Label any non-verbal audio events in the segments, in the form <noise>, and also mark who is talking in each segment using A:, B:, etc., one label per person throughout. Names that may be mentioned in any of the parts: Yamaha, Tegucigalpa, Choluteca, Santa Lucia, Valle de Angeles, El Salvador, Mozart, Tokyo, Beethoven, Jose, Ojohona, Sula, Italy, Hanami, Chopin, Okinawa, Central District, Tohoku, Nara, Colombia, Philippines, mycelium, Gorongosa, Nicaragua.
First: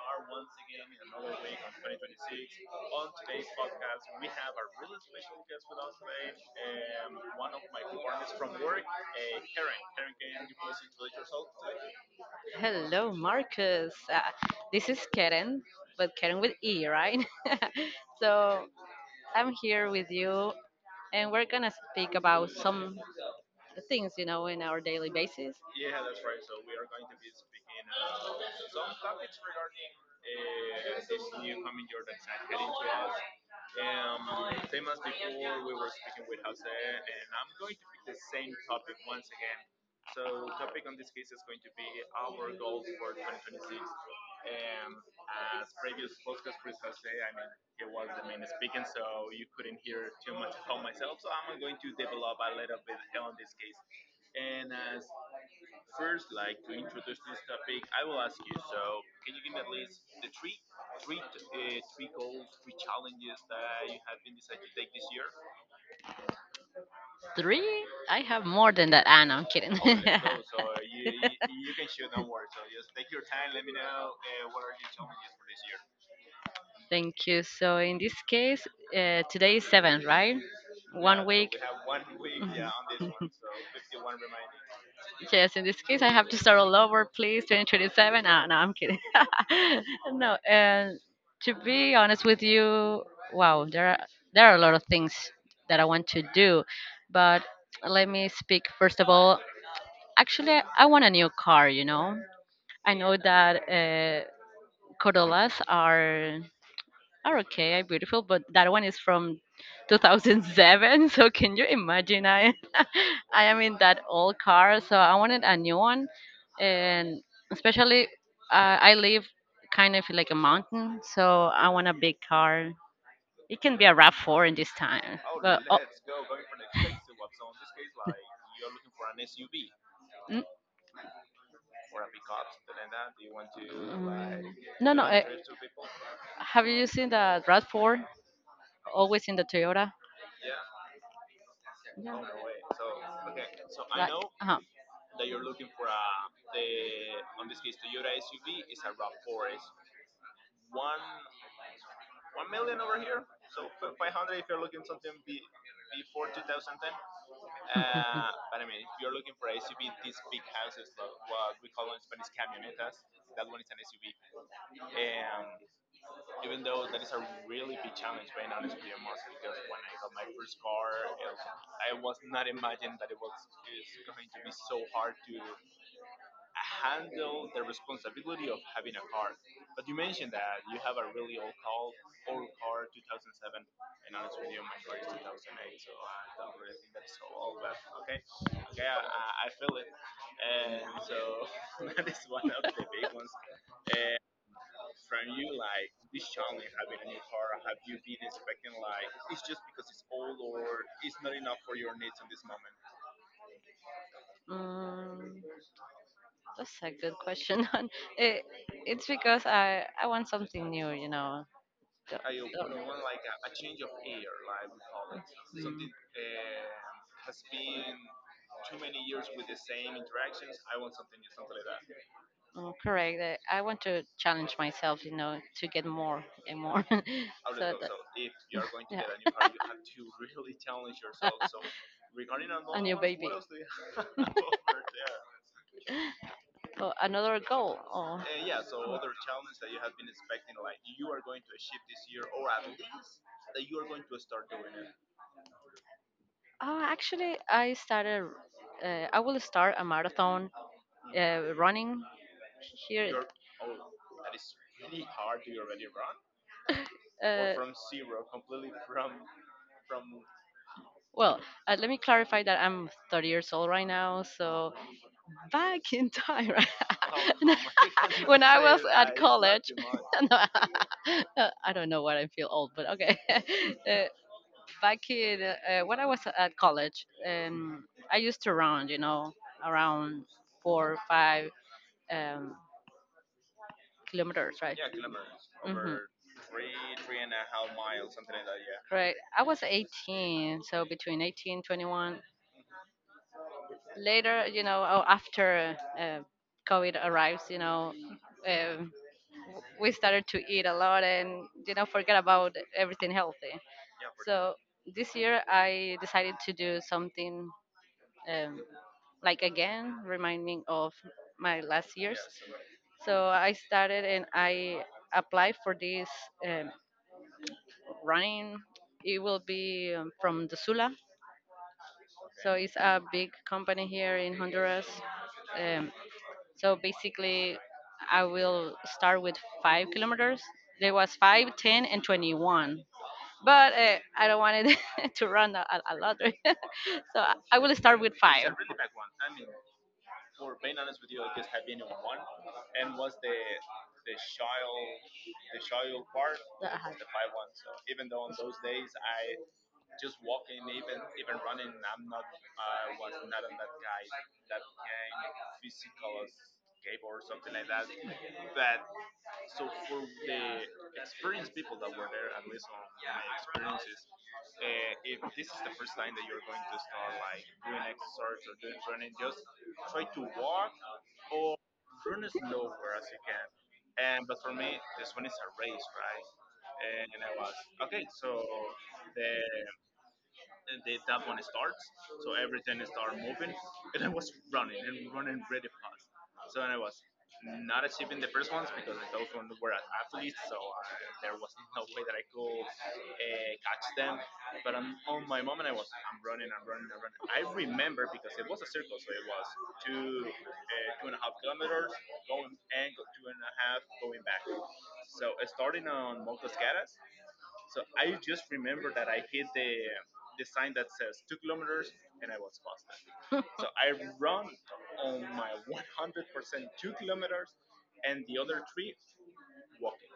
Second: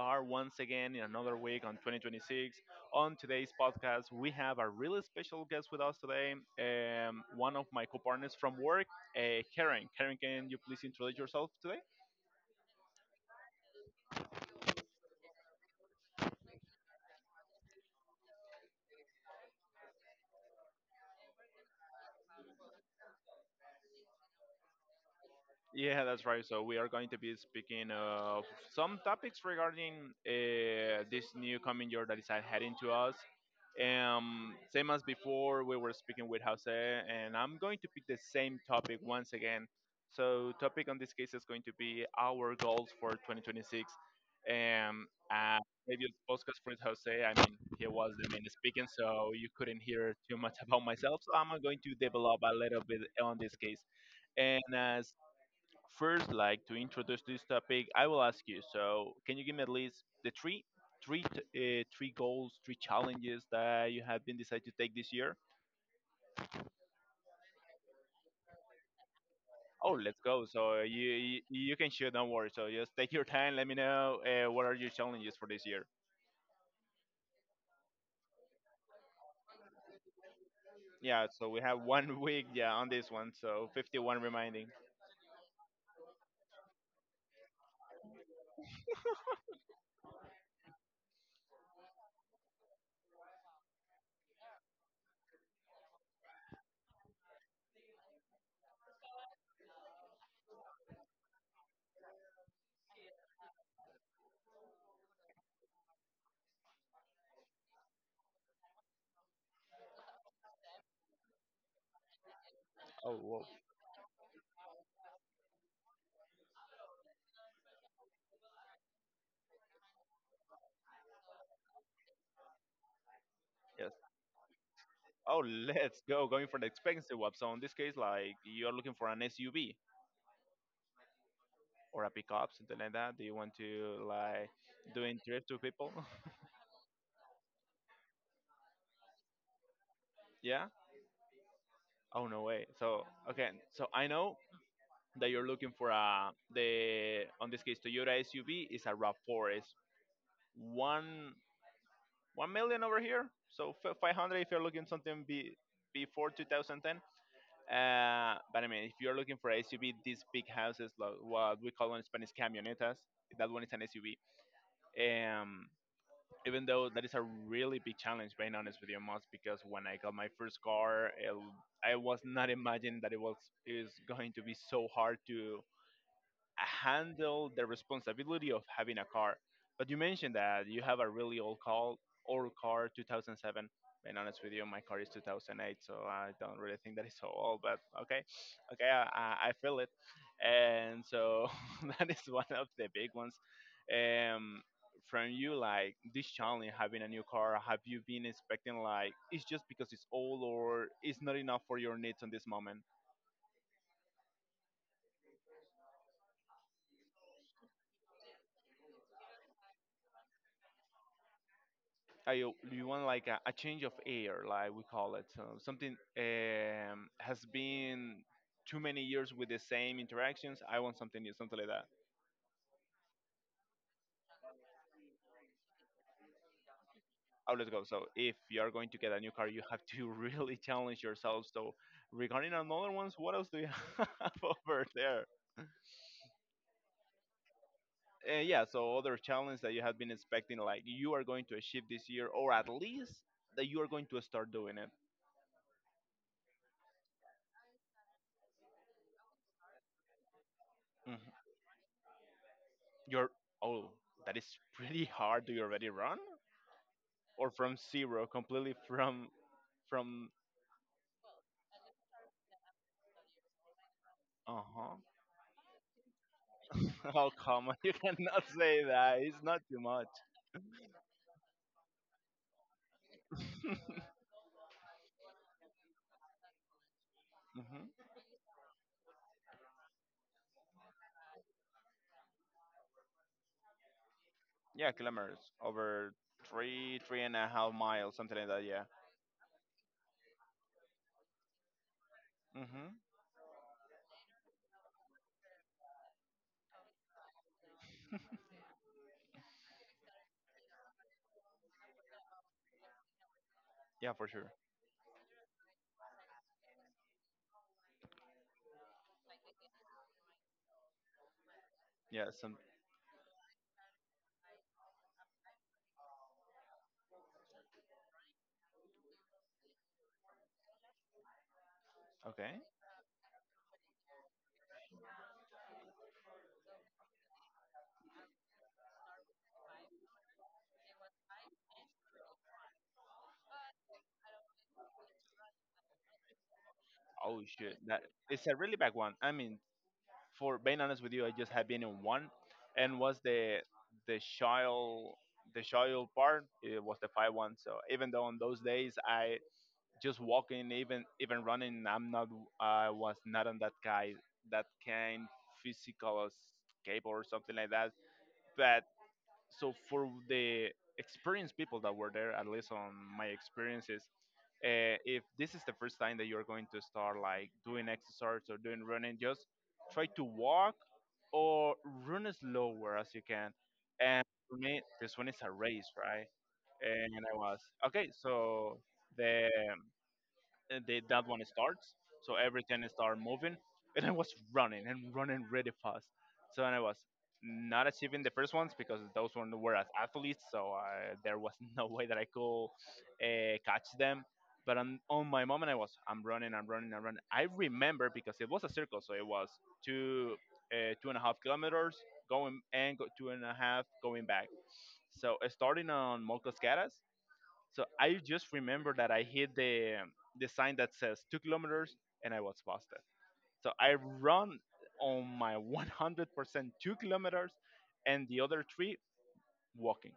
A: are once again in another week on 2026. On today's podcast, we have a really special guest with us today. One of my co-partners from work, Karen. Karen, can you please introduce yourself.
B: Hello, Marcus. This is Karen, but Karen with E, right? <laughs> So I'm here with you, and we're gonna speak about some things you know in our daily basis.
A: Yeah, that's right. So we are going to be speaking of some topics regarding this new coming year that is heading to us. Same as before, we were speaking with Jose, and I'm going to pick the same topic once again. So topic on this case is going to be our goals for 2026. Um, uh, previous podcast with Jose, I mean, he was the main speaking, so you couldn't hear too much <laughs> about myself. So I'm going to develop a little bit on this case. And first like to introduce this topic, I will ask you. So, can you give me at least the three goals, three challenges that you have been decided to take this year?
B: Three? I have more than that. Ah, no, I'm kidding.
A: Oh, let's go.
B: <laughs>
A: So you can shoot. Don't worry. So just take your time. Let me know what are your challenges for this year.
B: Thank you. So in this case, today is seven, right?
A: Yeah.
B: One
A: So
B: week.
A: we have one <laughs> week.
B: Mhm.
A: Yeah, on this one. So 51 remaining.
B: Yes, in this case, I have to start all over, please. 2027. Ah, no, no, I'm kidding. <laughs> No, and to be honest with you, wow, there are a lot of things that I want to do, but let me speak first of all. Actually, I want a new car. You know, I know that Corollas are okay, are beautiful, but that one is from 2007. <laughs> So can you imagine? I
A: Oh,
B: <laughs>
A: whoa.
B: I am in that old car, so I wanted a new one, and especially I live kind of like a mountain, so I want a big car. It can be
A: Yes.
B: a Rav Four in this time,
A: Oh,
B: but
A: let's go. Going for the
B: <laughs>
A: expensive one. So in this case, like you are looking for an SUV,
B: mm, mm,
A: or a pickup, something like that? Do you want to like
B: no, no.
A: doing trips to people?
B: Have you seen the Rav Four? Always in the Toyota.
A: <laughs> Yeah.
B: Yeah.
A: Oh no way. So okay. So I
B: Like,
A: know
B: uh-huh.
A: that you're looking for a the on this case Toyota SUV is a Rav4. It's one one million over here. So 500 if you're looking something be before 2010. But I mean, if you're looking for a SUV, these big houses, like what we call in Spanish camionetas, that one is an SUV. Even though that is a really big challenge, being honest with you, Moss, because when I got my first car, it, I was not imagining that it was is going to be so hard to handle the responsibility of having a car. But you mentioned that you have a really old car, 2007. Being honest with you, my car is 2008, so I don't really think that is so old. But okay, okay, I feel it, and so <laughs> that is one of the big ones. Um, from you, like this challenge, having a new car, have you been expecting like it's just because it's old or it's not enough for your needs on this moment?
B: Mm, that's a good question. <laughs> And it, it's because I want something new, you know. The,
A: I,
B: the,
A: you want like a change of air, like we call it. So
B: mm,
A: something has been too many years with the same interactions. I want something new, something like that.
B: correct. I want to challenge myself, you know, to get more and more. <laughs> So
A: Oh, let's
B: that,
A: go. So if you are going to get a new
B: yeah.
A: car, you have to <laughs> really challenge yourself. So regarding
B: <laughs> A
A: another
B: new
A: ones,
B: baby.
A: what else do you <laughs> have over there?
B: Oh, another goal. Oh.
A: Yeah, so other challenge that you have been expecting, like you are going to achieve this year, or at least that you are going to start doing it.
B: Oh, actually, I started. I will start a marathon
A: Mhm.
B: running here.
A: You're oh, that is pretty hard. Do you already run? Or
B: Uh,
A: from zero, completely from
B: Well, let me clarify that I'm 30 years old right now.
A: uh
B: So
A: huh.
B: back in time, <laughs>
A: <laughs> How
B: right?
A: common?
B: <laughs>
A: You
B: <laughs> When
A: cannot
B: I was
A: say
B: at
A: that. It's not
B: college,
A: too much.
B: <laughs> no, <laughs> I don't know what I feel old, but okay. <laughs>
A: <laughs>
B: uh, back in when I was at college,
A: Hmm.
B: I used to run, you know, around 4 or 5 um, kilometers, right?
A: Yeah, kilometers
B: Hmm.
A: over three and a half miles, something like that. Yeah.
B: Right. I was 18, so between 18 21,
A: Hmm.
B: later, you know, or after COVID arrives, you know, um, we started to eat a lot and, you know, forget about everything healthy.
A: Yeah, for sure.
B: So this year I decided to do something um, like again, remind me of my last years.
A: Yeah. Some.
B: So I started and I applied for this um, running. It will be from the Sula. So
A: Okay.
B: it's a big company here in Honduras. Um, So basically, I will start with 5 kilometers. There was 5, 10, and 21. But I don't want it <laughs> to run a lot. <laughs> So I
A: Oh
B: I will
A: shit.
B: start
A: That
B: with
A: it's a
B: five.
A: really bad one. I
B: <laughs>
A: mean, for being honest with you, I just had been in one, and was the the child the child part.
B: Uh,
A: It was the 5 one. So even though on those days I just walking, even even running. I'm not. I was not on that guy, that kind physical escape or something like that. But so for the experienced people that were there, at least on my experiences, if this is the first time that you're going to start like doing exercise or doing running, just try to walk or run as slower as you can. And for me, this one is a race, right? And I was okay. So the and they, that one starts. So everything started moving, and I was running and running really fast. So and I was not achieving the first ones because those ones were as athletes, so I, there was <laughs> no way that I could catch them. But on my moment, I was I'm running, I'm running, I'm running. I remember because it was a circle, so it was two two and a half kilometers going and go, two and a half going back. So starting on Molcascaras, so I just remember that I hit the sign that says 2 kilometers, and I was busted. So I run on my 100% 2 kilometers, and the other three walking.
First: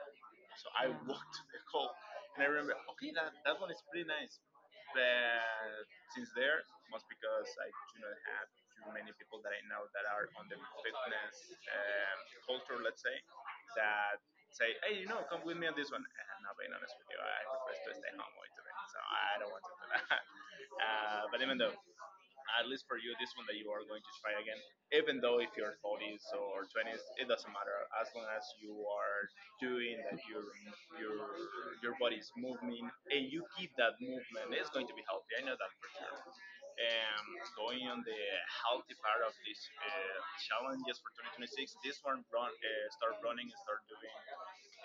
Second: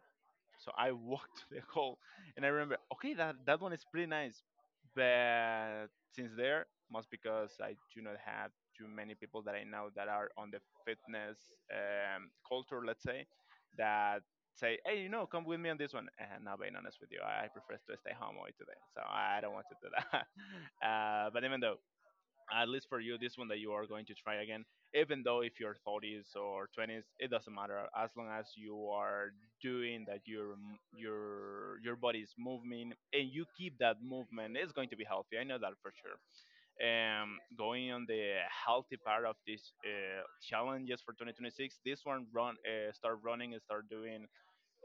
A: So I walked <laughs> the hole, and I remember, okay, that that one is pretty nice, but since there, most because I do not have too many people that I know that are on the fitness culture, let's say, that say, hey, you know, come with me on this one. And now, being honest with you, I prefer to stay home all today, so I don't want to do that. <laughs> But even though at least for you, this one that you are going to try again, even though if you're 30s or 20s, it doesn't matter as long as you are doing that your your body is moving and you keep that movement, it's going to be healthy. I know that for sure. Going on the healthy part of this challenges for 2026, this one run start running and start doing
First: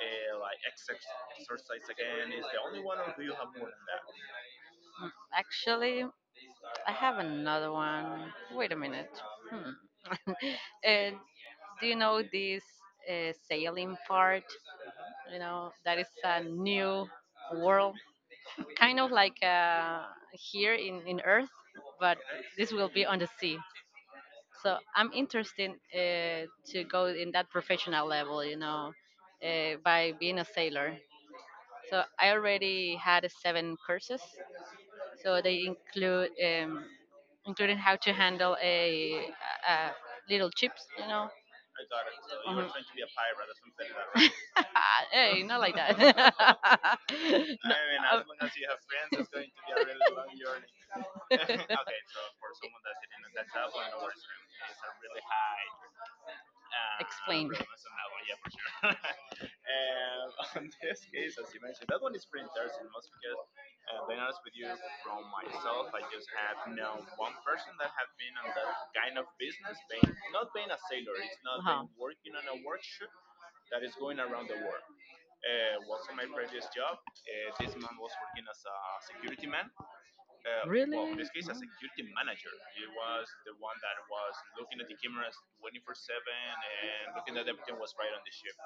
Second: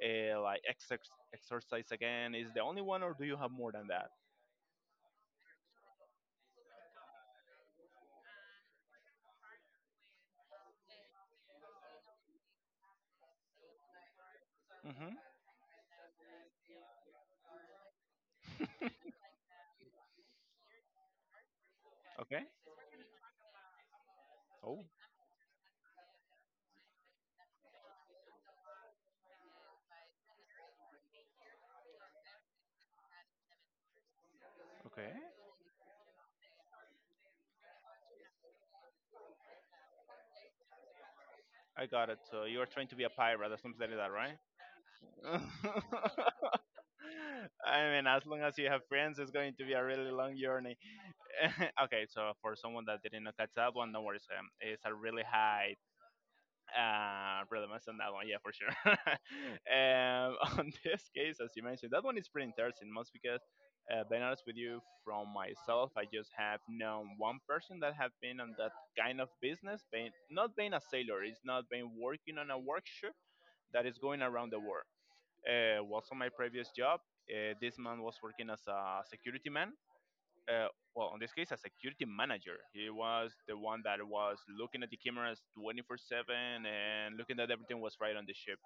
A: like exercise again is the only one, or do you have more than that?
B: Actually, I have another one. Wait a minute. Hmm. <laughs> uh, do you know this sailing part?
A: Hmm.
B: You know, that is a new world kind of like here in Earth, but
A: Okay.
B: this will be on the sea. So
A: Oh,
B: I'm interested to go in that professional level, you know, by being a sailor. So I already had seven courses.
A: okay.
B: So they include including how to handle a little chips, you know.
A: I got it. So you're trying to be
B: Mhm.
A: a pirate or something like that, right?
B: <laughs> Hey, not like that.
A: <laughs> I mean, as long
B: <laughs>
A: as you have friends, it's going to be a really long journey. <laughs> Okay, so for someone that didn't know catch that one, no
B: No,
A: worries. It's a really high
B: uh, <laughs> explain.
A: relevance on that one, yeah, for sure. <laughs> <laughs> On this case, as you mentioned, that one is pretty interesting, most because, being honest with you, from myself, I just have known one person that have been on that kind of business, being not being a sailor, it's not
B: Wow.
A: being working on a workshop that is going around the world. Also, my previous job, this man was working as a security man. Uh, well, in this case, a security manager. He was the one that was looking at the cameras 24/7 and looking that everything was right on the ship.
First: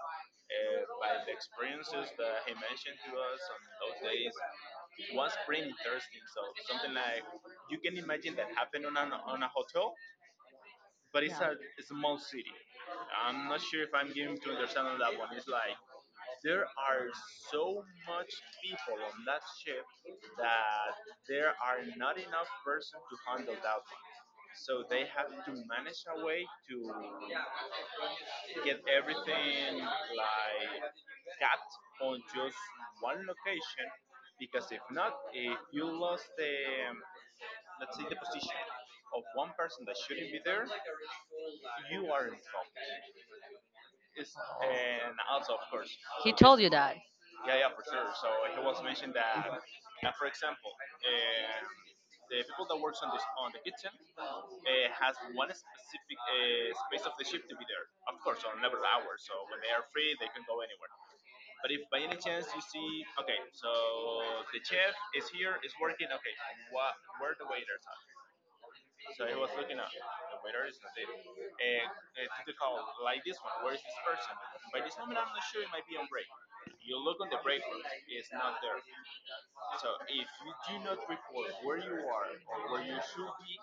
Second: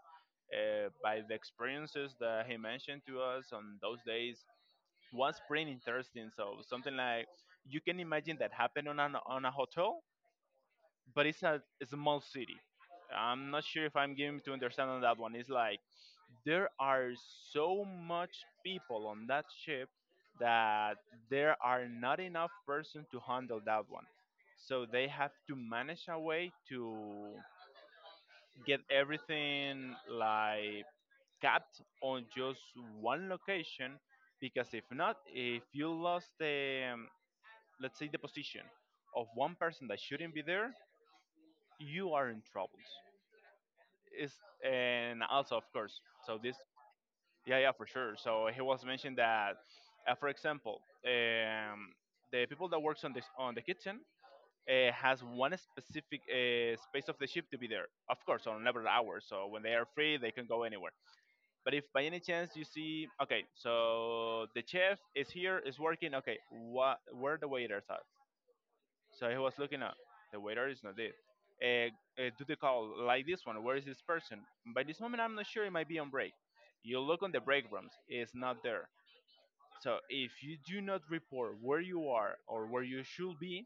A: By the experiences that he mentioned to us on those days, was pretty interesting. So something like you can imagine that happened on on a hotel, but it's a small city. I'm not sure if I'm giving to understand on that one. It's like there are so much people on that ship that there are not enough person to handle that one. So they have to manage a way to get everything like capped on just one location because if not, if you lost the let's say the position of one person that shouldn't be there, you are in troubles. Is and also of course
B: He
A: so this
B: told you that.
A: yeah yeah for sure so he was mentioned that for example um, the people that works on this on the kitchen has one specific space of the ship to be there of course on level hours so when they are free they can go anywhere but if by any chance you see okay so the chef is here is working okay what where the waiters are so he was looking at. The waiter is not there. Uh, do the call like this one. Where is this person? By this moment, I'm not sure. It might be on break. You look on the break rooms. It's not there. So if you do not report where you are or where you should be,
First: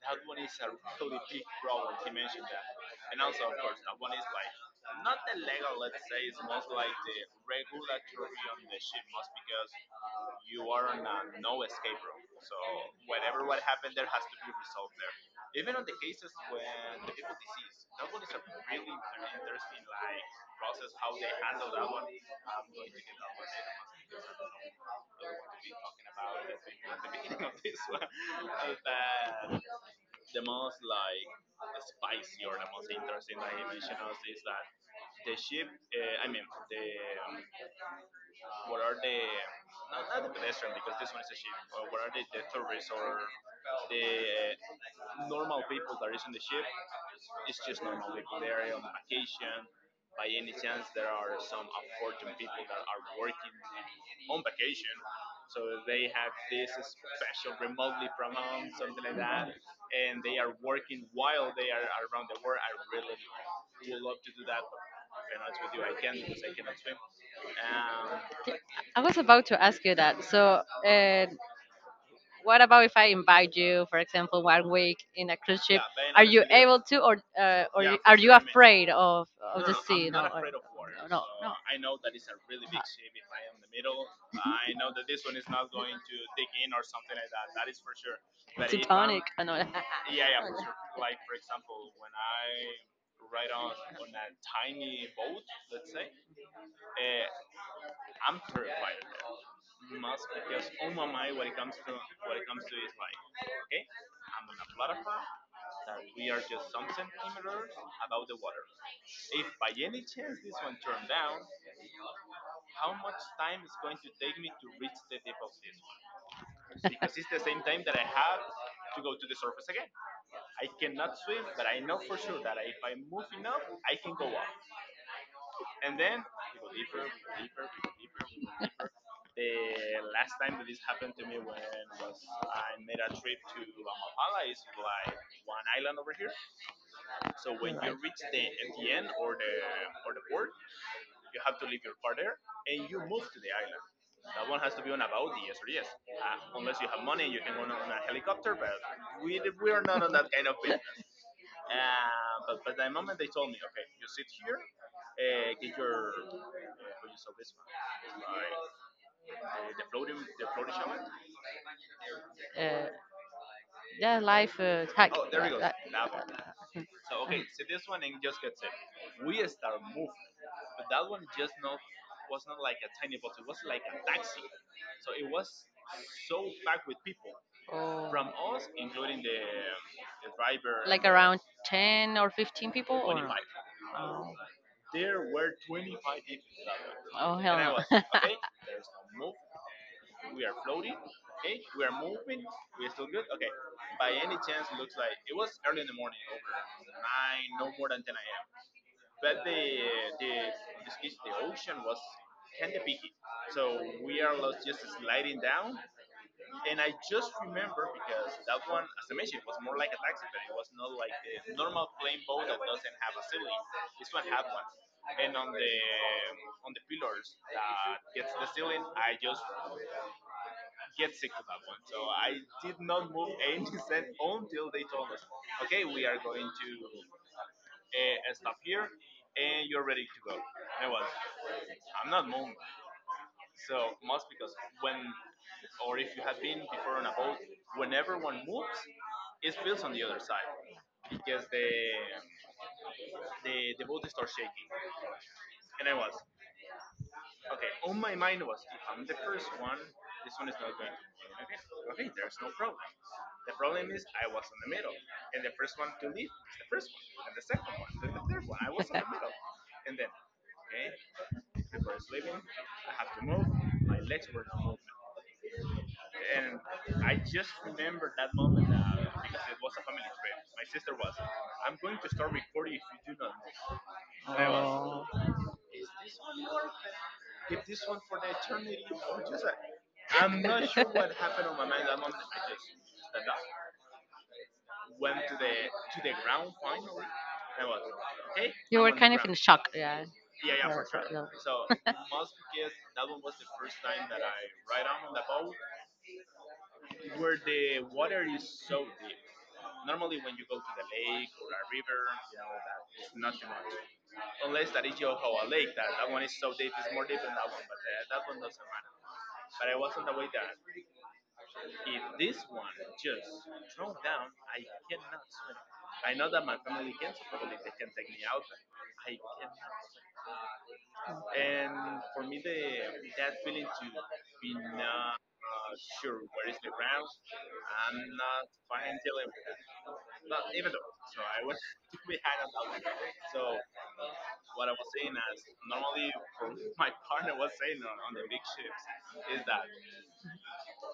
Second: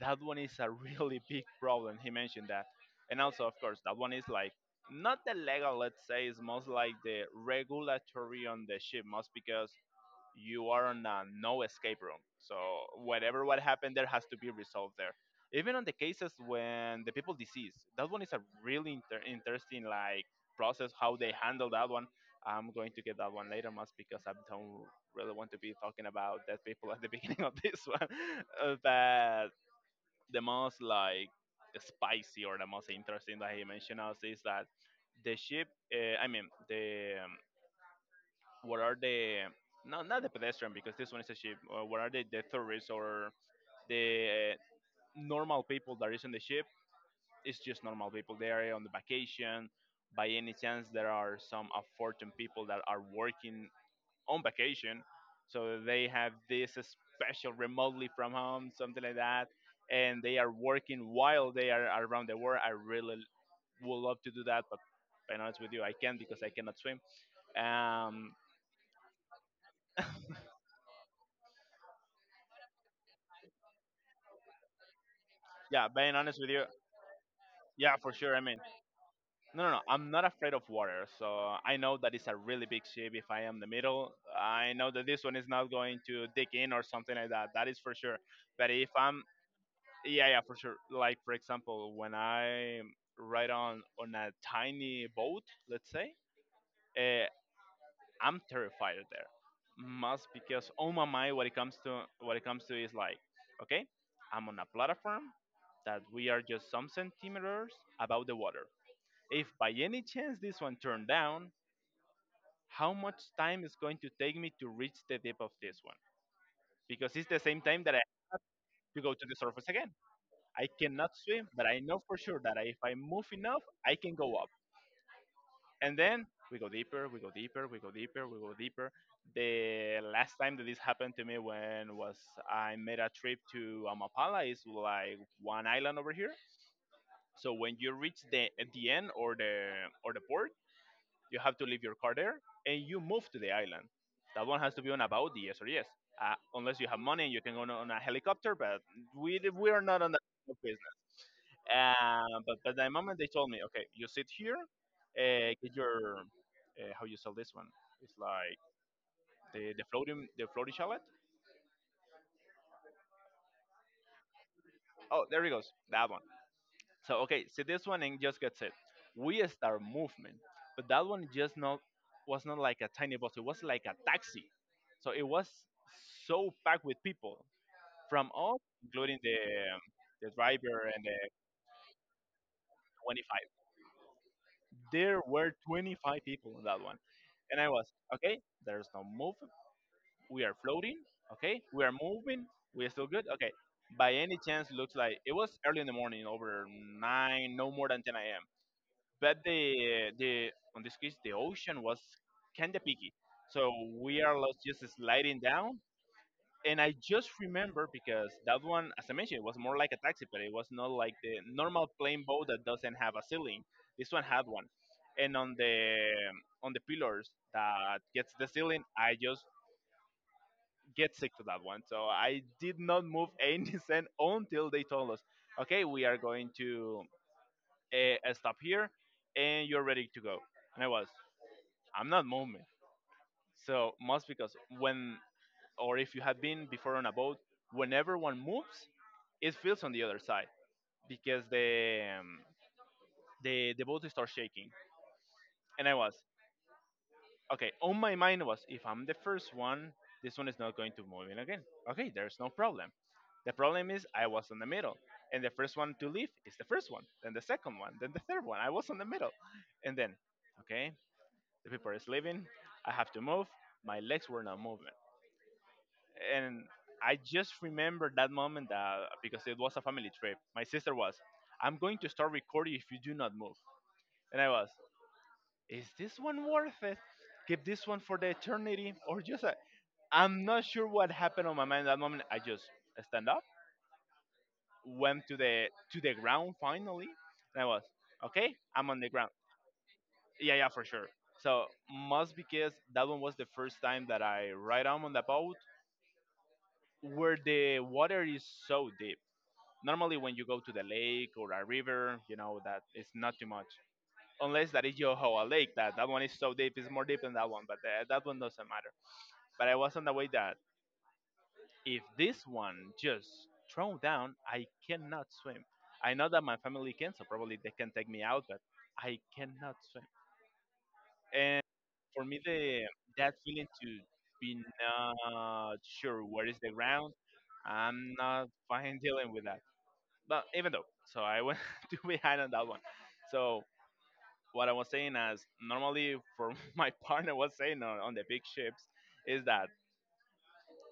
A: that one is a really <laughs> big problem. He mentioned that, and also of course that one is like not the legal. Let's say it's most like the regulatory on the ship, most because you are on a no escape room. So whatever what happened there has to be resolved there. Even on the cases when the people deceased, that one is a really interesting like process how they handle that one. I'm going to get that one later, Mas, because I don't really want to be talking about dead people at the <laughs> beginning of this one. But the most like spicy or the most interesting that he mentioned us is that the ship, I mean the what are the no, not the pedestrian because this one is a ship. What are the tourists or the normal people that is in the ship? It's just normal people. They are on the vacation. By any chance, there are some unfortunate people that are working on vacation, so they have this special remotely from home, something like that, and they are working while they are around the world. I really would love to do that, but being honest with you, I can't because I cannot swim. Um,
B: I was about to ask you that. So, what about if I invite you, for example, one week in a cruise ship?
A: yeah, being
B: Are
A: honest
B: you
A: with you,
B: able to, or
A: yeah,
B: you,
A: for
B: are you
A: sure. I mean,
B: afraid of
A: no,
B: of
A: no,
B: the
A: no.
B: sea?
A: I'm
B: I'm
A: not
B: No,
A: afraid of water.
B: no, no.
A: So I know that it's a really big ship. If I am the middle, I know that this one is not going to dig in or something like that. That is for sure. But
B: It's I
A: if I'm,
B: Titanic. Know. That. <laughs>
A: yeah, yeah, for sure. Like for example, when I ride on a tiny boat, let's say, uh, I'm terrified there. Must because on my mind, what it comes to is like, okay, I'm on a platform that we are just some centimeters above the water if by any chance this one turned down, how much time is going to take me to reach the depth of this one? Because it's the same time that I have to go to the surface again. I cannot swim, but I know for sure that if I move enough, I can go up. And then we go deeper, we go deeper, we go deeper, we go deeper. The last time that this happened to me when was I made a trip to Amapala is like one island over here. So when you reach the at the end or the port, you have to leave your car there and you move to the island. That one has to be on about the yes or yes. Unless you have money and you can go on a helicopter, but we are not on that business. But the moment they told me, okay, you sit here, get your how you sell this one. It's like the floating shallot.
B: Uh, yeah, life. Heck.
A: Oh,
B: Uh,
A: there it goes.
B: uh,
A: That one.
B: uh,
A: So okay, see this one and just gets it. We start movement, but that one just not was not like a tiny bus. It was like a taxi. So it was so packed with people from
B: oh.
A: us, including the driver and the
B: 10 or 15 people
A: 25.
B: oh,
A: There were 25 people in that one,
B: oh hell.
A: and I
B: And
A: was
B: hell <laughs> no.
A: okay. There's no move. We are floating. Okay, we are moving. We are still good. Okay. By any chance, looks like it was early in the morning, over nine, no more than 10 a.m. But the on this case the ocean was kinda picky, so we are lost just sliding down. And I just remember because that one, as I mentioned, was more like a taxi, but it was not like the normal plane boat that doesn't have a ceiling. This one had one, and on the pillars that gets the ceiling, I just get sick to that one. So I did not move <laughs> any cent until they told us, okay, we are going to stop here, and you're ready to go. And I was. I'm not moving. So must because when or if you have been before on a boat, when everyone moves, it feels on the other side because the boat starts shaking. And I was okay. On my mind was if I'm the first one, this one is not going to move in again. Okay, there's no problem. The problem is I was in the middle, and the first one to leave is the first one, then the second one, then the third one. I was in the middle, and then okay, the people is leaving. I have to move. My legs were not moving, and I just remember that moment that because it was a family trip, my sister was, "I'm going to start recording if you do not move,"
B: And
A: and
B: I
A: I was,
B: was, oh.
A: "Is this one worth it? Keep this one for the eternity, or just?" I'm not sure what happened on my mind that moment. I just stand up, went to the ground finally, and I was, "Okay, I'm on the ground."
B: Shock, yeah. Yeah,
A: Yeah, yeah, for sure.
B: yeah,
A: So must because that one was the first time that I ride on the boat
B: <laughs>
A: where the water is so deep. Normally, when you go to the lake or a river, you know that it's not too much, unless that is Yohoa Lake. That one is so deep, it's more deep than that one, but that one doesn't matter. But I was on the way that if this one just thrown down, I cannot swim. I know that my family can, so probably they can take me out, but I cannot swim. And for me, the that feeling to be not sure where is the ground, I'm not fine <laughs> dealing with that. But even though, so I went <laughs> too behind on that one. So what I was saying is, normally for <laughs> my partner was saying on the big ships is that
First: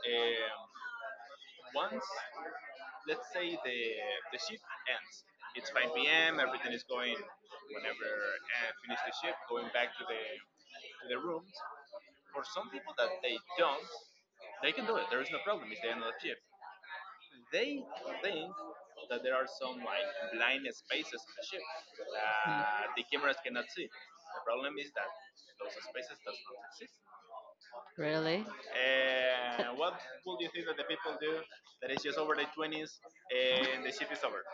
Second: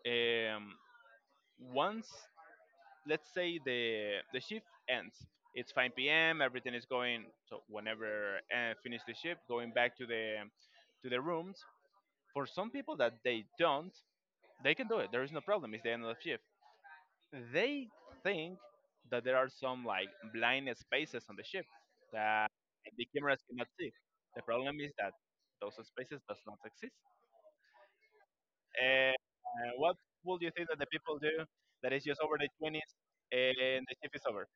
A: um, once let's say the shift ends, it's 5 p.m. Everything is going. So whenever finish the shift, going back to the rooms. For some people that they don't, they can do it. There is no problem. It's the end of the shift. They think that there are some like blind spaces on the ship that the cameras cannot see. The problem is that those spaces does not exist.
B: really?
A: And what would you think that the people do that is just over the 20s and the ship is over?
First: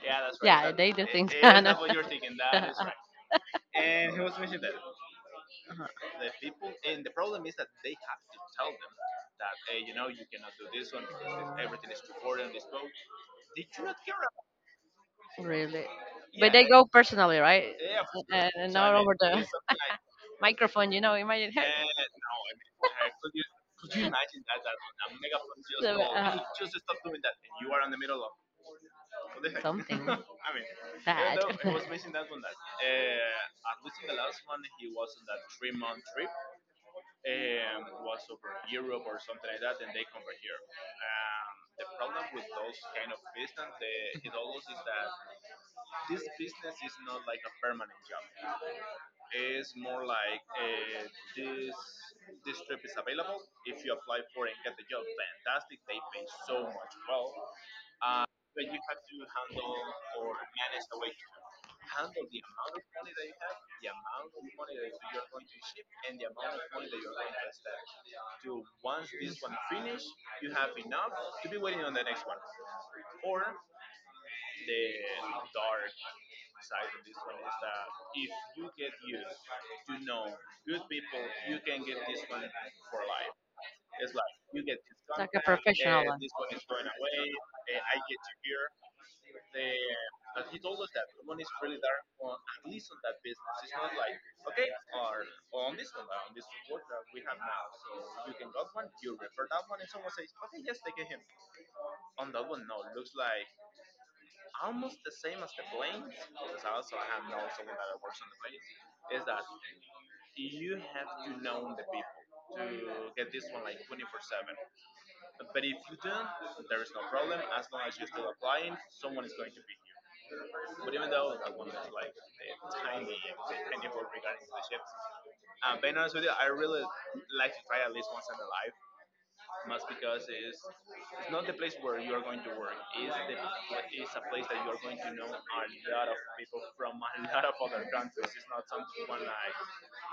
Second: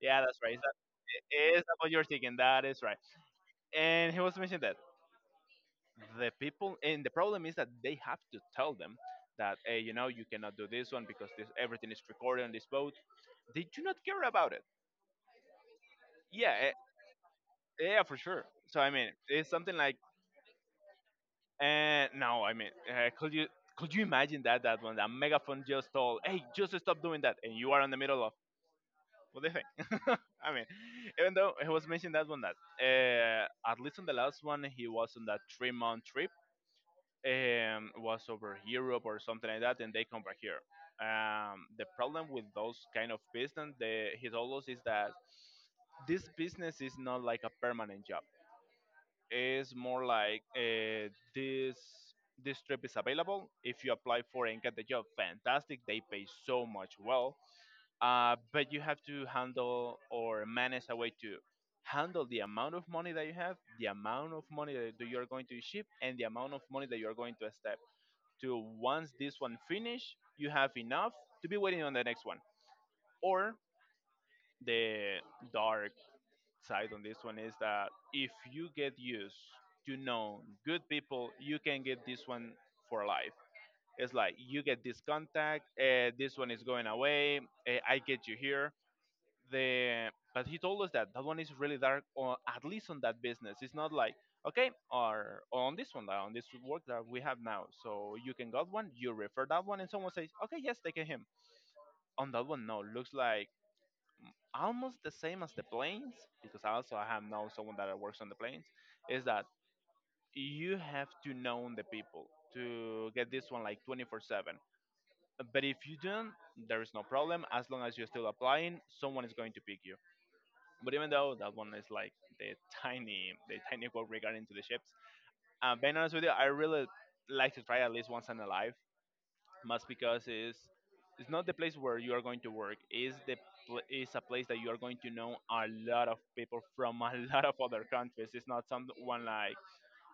A: Yeah, that's right.
B: Yeah, they do things. <laughs> I
A: Is that
B: know.
A: what you're
B: <laughs>
A: thinking? That is right. And he was mentioning that the people and the problem is that they have to tell them that hey, you know, you cannot do this one because this everything is recorded on this boat. They do not care about it,
B: Really. But they
A: yeah.
B: go personally, right?
A: Yeah, for sure.
B: And
A: So I
B: not
A: mean,
B: over the
A: it's
B: <laughs>
A: something like,
B: microphone, you know. Imagine her.
A: no, I mean, could you imagine that that when that
B: <laughs>
A: megaphone just
B: So,
A: told, hey, just
B: <laughs>
A: stop doing that, and you are in the middle of what do you
B: something <laughs> even
A: think? <laughs> I mean, even
B: bad,
A: though he was mentioning that one, that at least on the last one he was on that 3 month trip, was over Europe or something like that, and they come back here. The problem with those kind of business, the, he told us is that this business is not like a permanent job. Is more like this this trip is available if you apply for it and get the job fantastic they pay so much well. But you have to handle or manage a way to handle the amount of money that you have, the amount of money that you are going to ship, and the amount of money that you are going to step to once this one finish you have enough to be waiting on the next one. Or the dark side on this one is that if you get used to know good people, you can get this one for life. It's like you get this
B: like a
A: contact,
B: professional one
A: this one is going away. I get you here. The but he told us that that one is really dark, or at least on that business. It's not like okay, or on this one, on this work that we have now. So you can got one, you refer that one, and someone says, okay, yes, take him. On that one, no, looks like almost the same as the planes because also I have known someone that works on the planes is that you have to know the people to get this one like 24/7. But if you don't there is no problem as long as you're still applying someone is going to pick you. But even though that one is like the tiny <laughs> quote regarding to the ships. Being honest with you I really like to try at least once in a life must because is it's not the place where you are going to work. Is the pl- is a place that you are going to know a lot of people from a <laughs> lot of other countries. It's not someone like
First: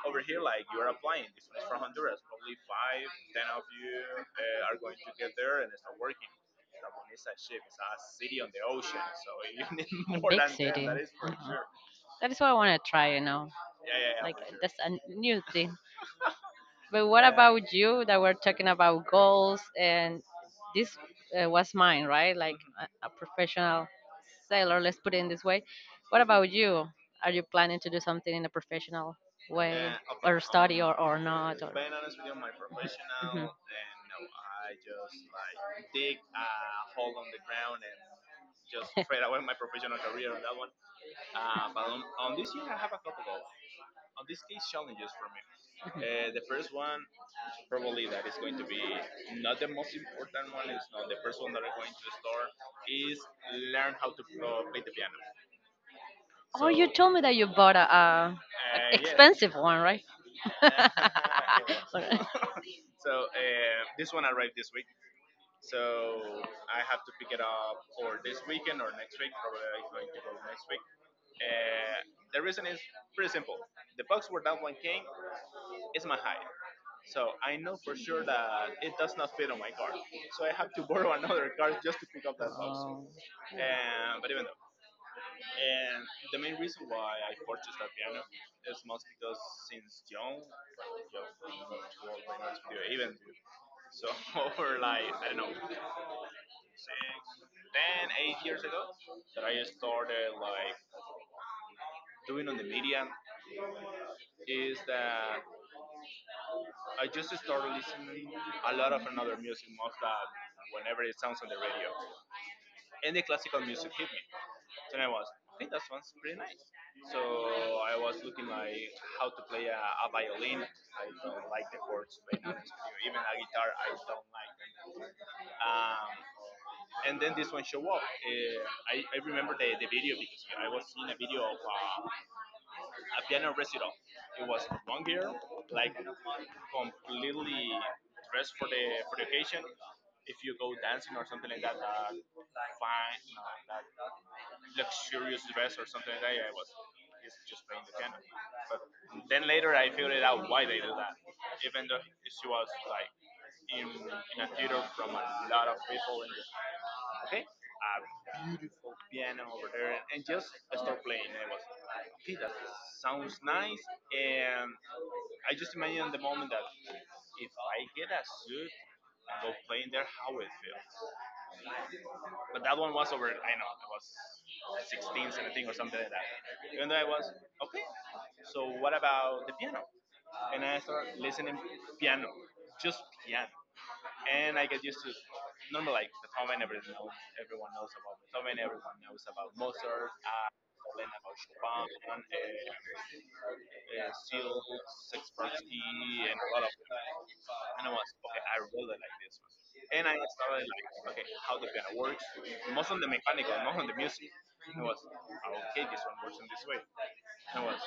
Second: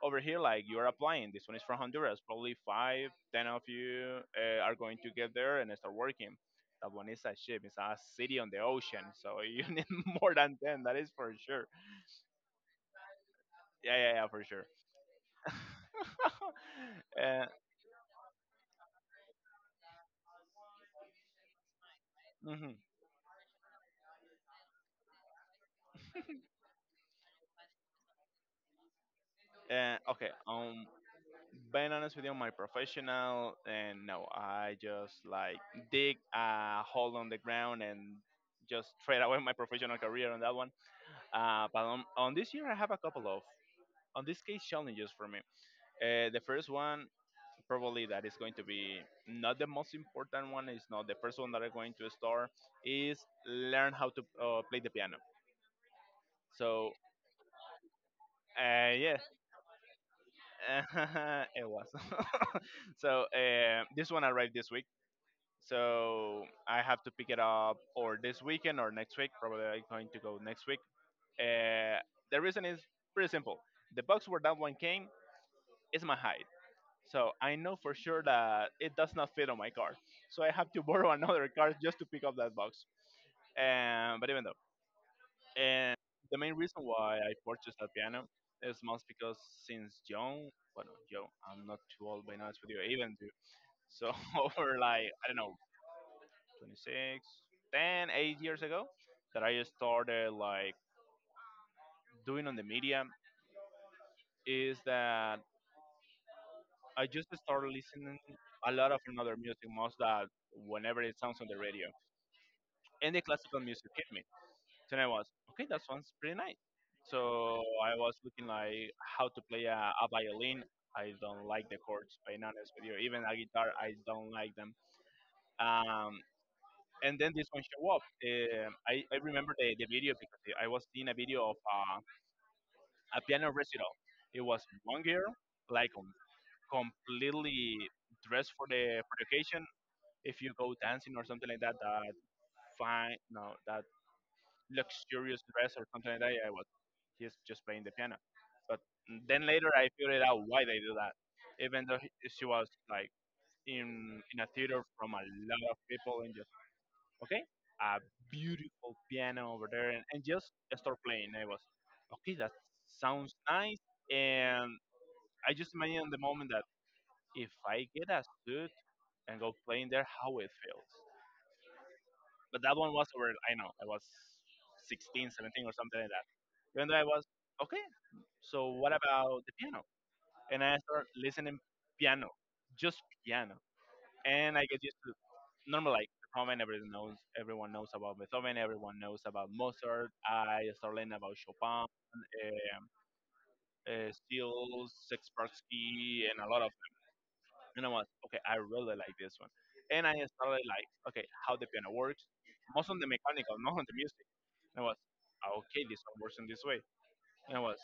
A: over here like you are applying. This one is from Honduras. Probably five, ten of you are going to get there and start working. That one is a ship. It's a city on the ocean. So <laughs> you need
B: <laughs> in
A: more
B: big city.
A: than ten.
B: City.
A: That is for
B: Uh-uh.
A: sure.
B: That is what I want to try. You know,
A: Yeah, yeah, yeah, for sure.
B: that's a new thing. But
A: <laughs>
B: what
A: uh,
B: about you? That we're talking about goals, and this was mine, right? Like
A: mhm.
B: a professional sailor, let's put it in this way. What about you? Are you planning to do something in a professional way
A: Okay.
B: or study or not? Or,
A: Being honest with you, my
B: mhm.
A: professional, and no, I just like dig a hole on the ground and just trade away <laughs> my professional career on that one. But on this year, I have a couple of, on this case, challenges for me. The first one, probably that is going to be not the most important one, is not the first one that I'm going to start, is learn how to play the piano.
B: Oh, you
A: So,
B: told me that you bought a
A: yeah,
B: expensive one, right?
A: <laughs> it was.
B: <laughs> Alright.
A: <laughs> So this one arrived this week, so I have to pick it up or this weekend or next week. Probably I'm going to go next week. Uh, the reason is pretty simple. The box where that one came is my height, so I know for sure that it does not fit on my car. So I have to borrow <laughs> another car just to pick up that box. But even though, and the main reason why I purchased that piano is most because since young, well, not young, I'm not too old by now, it's with you, even too. So <laughs> over like I don't know, 26, 10, 8 years ago that I started like doing on the media is that I just started listening a lot of another music, most that whenever it sounds on the radio, and the classical music hit me. So I was okay, that sounds pretty nice. So I was looking like how to play a violin. I don't like the chords, being honest with you. Even a guitar, I don't like them. Um, and then this one show up. I remember the video because I was seeing a video of a piano recital. It was one girl, like completely dressed for the occasion. If you go dancing or something like that, that fine, no, that luxurious dress or something like that, I was he's just playing the piano. But then later I figured out why they do that, even though she was like in a theater from a lot of people and just okay, a beautiful piano over there, and just start playing. I was okay, that sounds nice, and I just imagine the moment that if I get a suit and go play in there, how it feels. But that one was over, I know, I was 16, 17 or something like that. Even though I was, okay, so what about the piano? And I started listening piano, just piano. And I get used to, normally like Beethoven, everyone knows about Beethoven, everyone knows about Mozart. I started learning about Chopin, Steele, Sixparsky, and a lot of. And I was, okay, I really like this one. And I started like, okay, how the piano works, most on the mechanical, not on the music. And I was, okay, this one works in this way. And I was,